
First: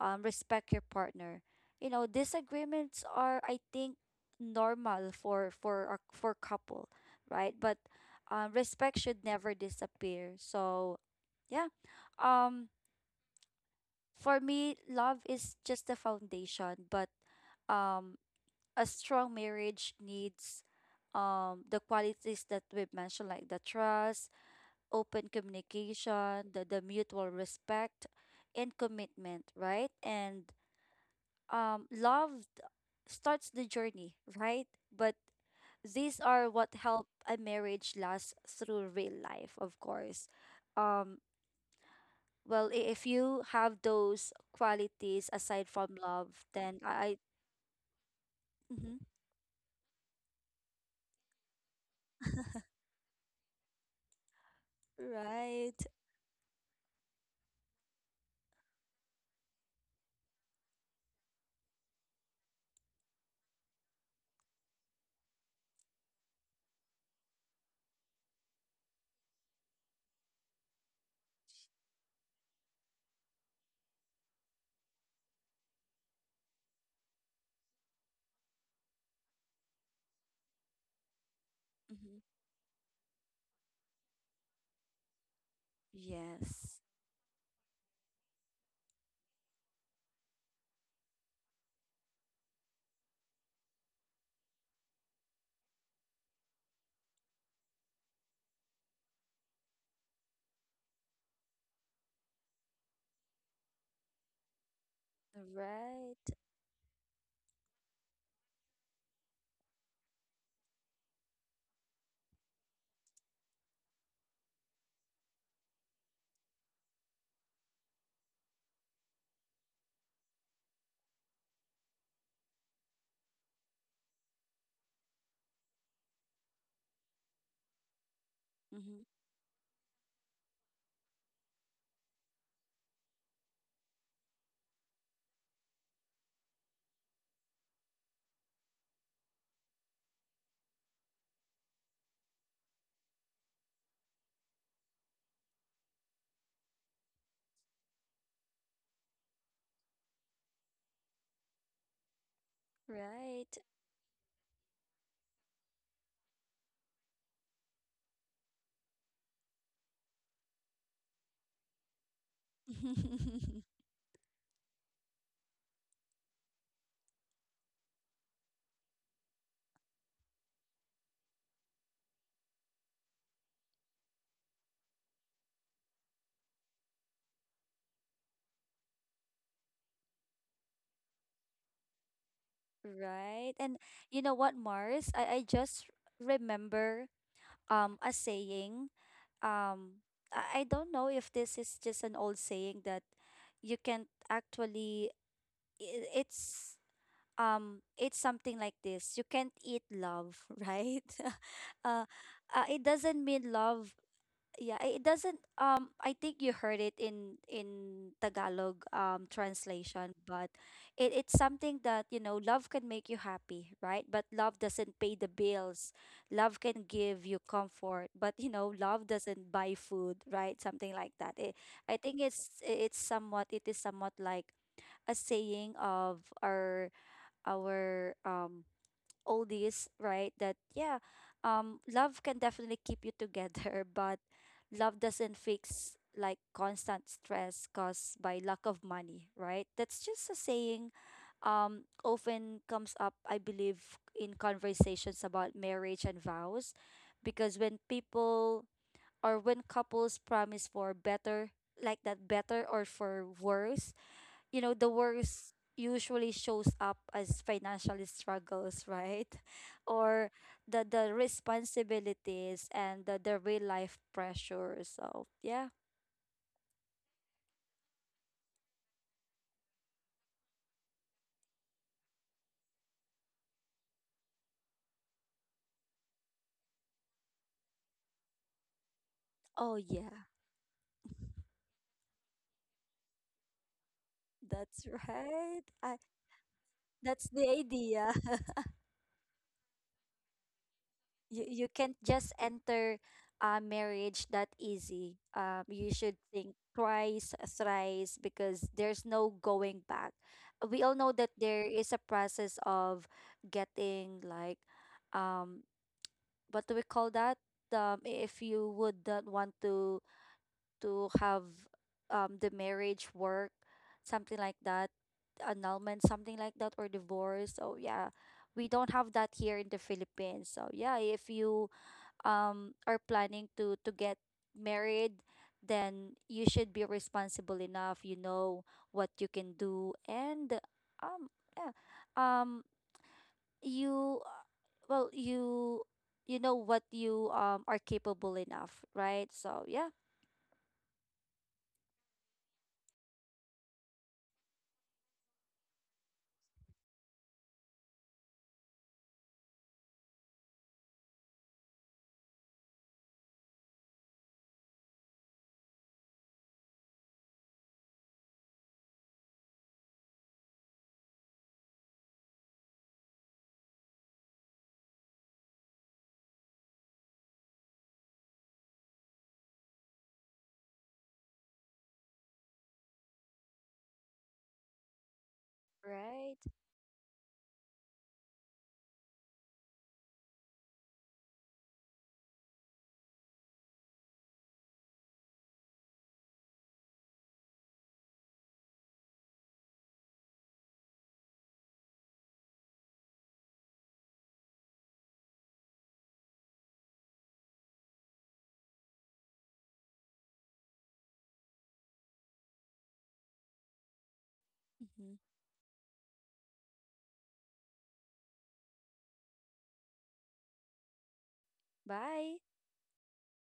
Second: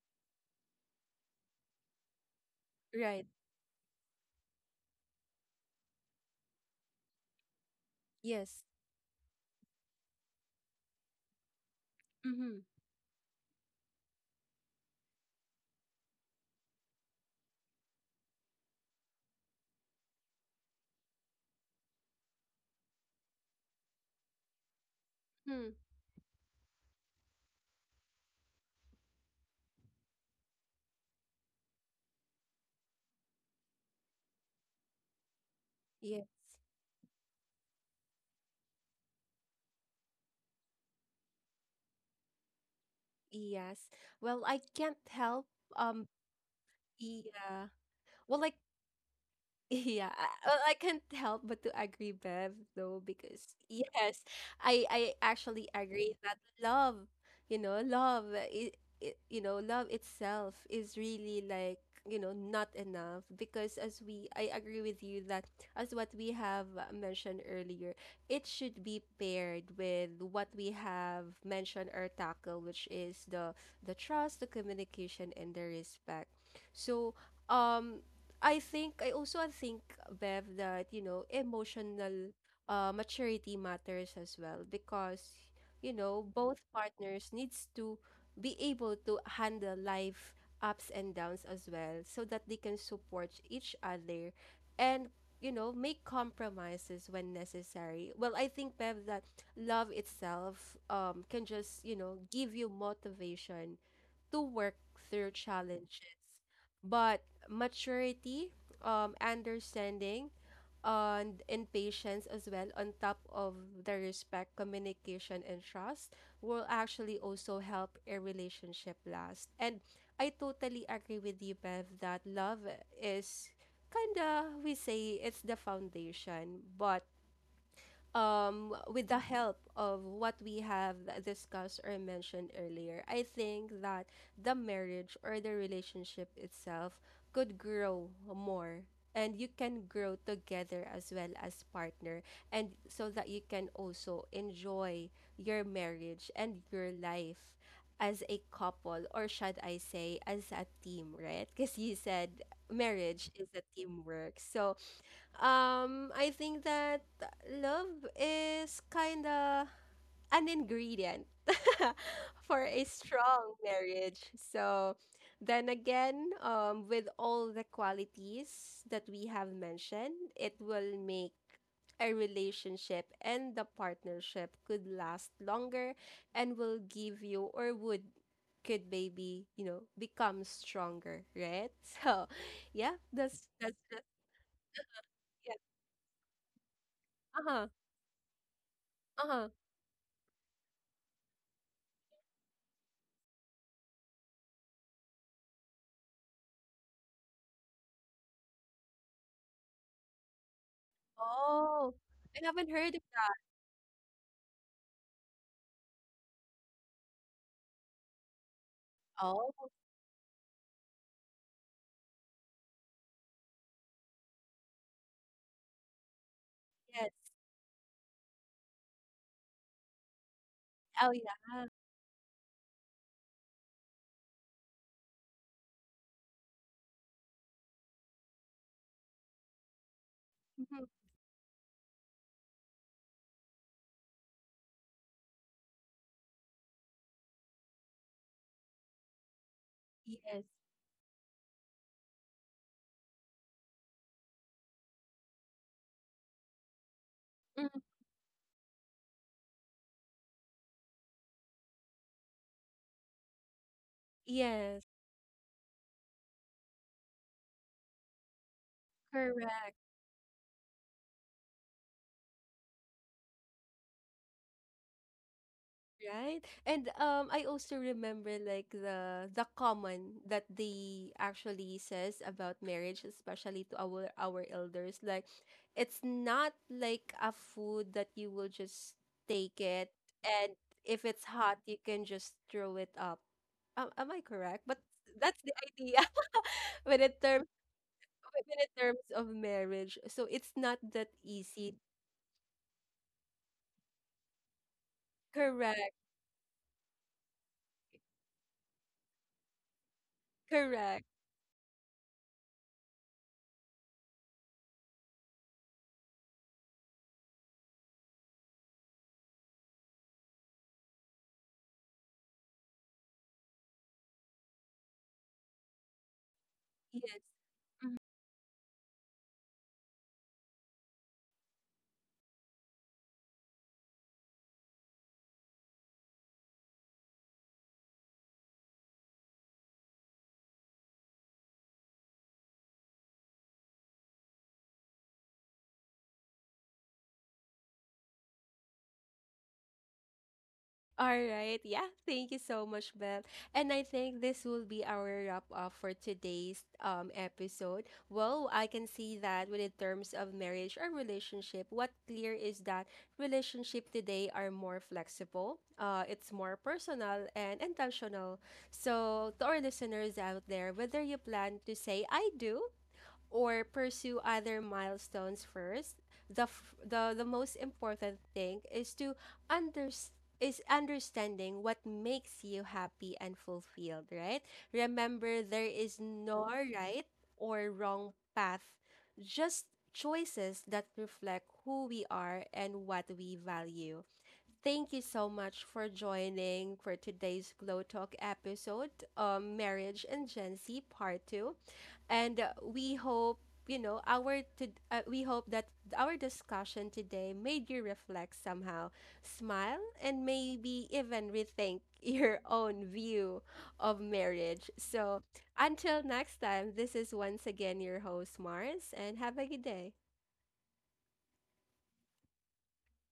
B: respect your partner. You know,
A: right.
B: disagreements are, I think, normal for a for couple, right? But
A: Yes.
B: respect should never disappear. So, yeah.
A: Mm-hmm.
B: Um, for me, love is just the foundation, but, um, a strong marriage needs, the qualities that we've mentioned, like the trust, open
A: Hmm.
B: communication, the mutual respect, and commitment, right? And love starts the journey, right? But
A: Yes.
B: these are what help a marriage last through real life, of course. Um, Well, if you
A: Yes.
B: have
A: Well, I
B: those
A: can't help,
B: qualities aside
A: um
B: from love, then I.
A: yeah. Well, I,
B: Mm-hmm.
A: yeah, I, well, I can't help but to agree, Bev, though, because yes, I actually
B: Right.
A: agree that love, you know, love, it, you know, love itself is really like, you know, not enough because as we, I agree with you that as what we have mentioned earlier, it should be paired with what we have mentioned or tackled, which is the trust, the communication, and the respect. So, um I think I also think, Bev, that you know
B: Mm-hmm.
A: emotional maturity matters as well because you know both
B: Yes.
A: partners needs to be able to handle life ups and downs as well so that they can support each other and, you know, make compromises when necessary. Well, I think, Bev, that love itself can just, you know, give you motivation to work through challenges,
B: Right.
A: but maturity, understanding, and patience as well, on top of the respect, communication, and trust, will actually also help a relationship last. And I totally agree with you, Bev, that love is kind of, we say, it's the foundation. But
B: Mm-hmm.
A: with the help of what we have discussed or mentioned earlier, I think that the marriage or the relationship itself could grow more and you can grow together as well as partner and so that you can also enjoy your marriage and your life as a couple or should I say as a team, right? Because you said
B: Right.
A: marriage is a teamwork. So I think that love is kind of an ingredient for a strong marriage. So, then again, with all the qualities that we have mentioned, it will make a relationship and the partnership could last longer and will give you or would, could maybe, you know, become stronger, right? So, yeah,
B: Right. And you
A: that's
B: know
A: just
B: what, Mars? I just
A: yeah.
B: remember a
A: Uh-huh,
B: saying.
A: uh-huh.
B: Um I don't know if this is just an old saying that you can't actually, i- it's it's something like this: you can't eat love. Right. uh,
A: Oh,
B: uh, it
A: I haven't
B: doesn't
A: heard of,
B: mean love. Yeah, it doesn't, I think you heard it in tagalog
A: oh,
B: translation. But it's something that you know, love can make you happy, right? But love doesn't pay the bills. Love can give you
A: yes.
B: comfort, but you know, love doesn't buy food, right? Something like that. It,
A: Oh,
B: I
A: yeah.
B: think It's somewhat it is somewhat like a saying of our our um oldies, right? That, yeah,
A: Mhm.
B: love can definitely keep you together, but love doesn't fix like constant stress caused by lack of money, right? That's just a
A: Yes.
B: saying often comes up, I believe, in conversations about marriage and vows. Because when
A: Mm,
B: people or when couples promise for better, like that, better or for worse, you know, the
A: yes.
B: worst usually shows up as financial struggles, right?
A: Correct.
B: Or the responsibilities and the real life pressure. So yeah.
A: Right. And I also remember like the common that they actually says about marriage, especially to our elders. Like, it's not like a food that you will just
B: Oh
A: take
B: yeah,
A: it, and if it's hot, you can just throw it up. Am I
B: that's
A: correct? But
B: right.
A: that's the idea.
B: That's
A: When
B: the
A: it terms,
B: idea.
A: even in terms of marriage. So it's not
B: you
A: that
B: you can't
A: easy.
B: just enter a marriage that easy. You should
A: Correct.
B: think twice, thrice, because there's no going back. We all know that
A: Correct.
B: there is a process of getting like, um, what do we call that? If you would not want to have the marriage work, something like that, annulment, something like that, or divorce.
A: Yes.
B: So yeah,
A: Mhm.
B: we don't have that here in the Philippines. So yeah, if you, are planning to get married, then you should be responsible enough. You know what you can do, and yeah, um you well you know what you, are capable enough, right? So yeah.
A: All right. Yeah. Thank you so much, Beth. And I think this will be our wrap up for today's episode. Well, I can see that when, in terms of marriage or relationship, what clear is that relationship today are more flexible. It's more personal and intentional. So to our listeners out there, whether you plan to say I do or pursue other milestones first, the most important thing is to under, is understanding what makes you happy and fulfilled, right? Remember, there
B: Right.
A: is no right or wrong path, just choices that reflect who we are and what we value. Thank you so much for joining for today's Glow Talk episode, Marriage and Gen Z Part 2, and we hope, you know, our to, we hope that our discussion today made you reflect somehow, smile, and maybe even rethink your own view of
B: Hmm.
A: marriage. So until next time, this is once again your host Mars, and have a good day.
B: Bye.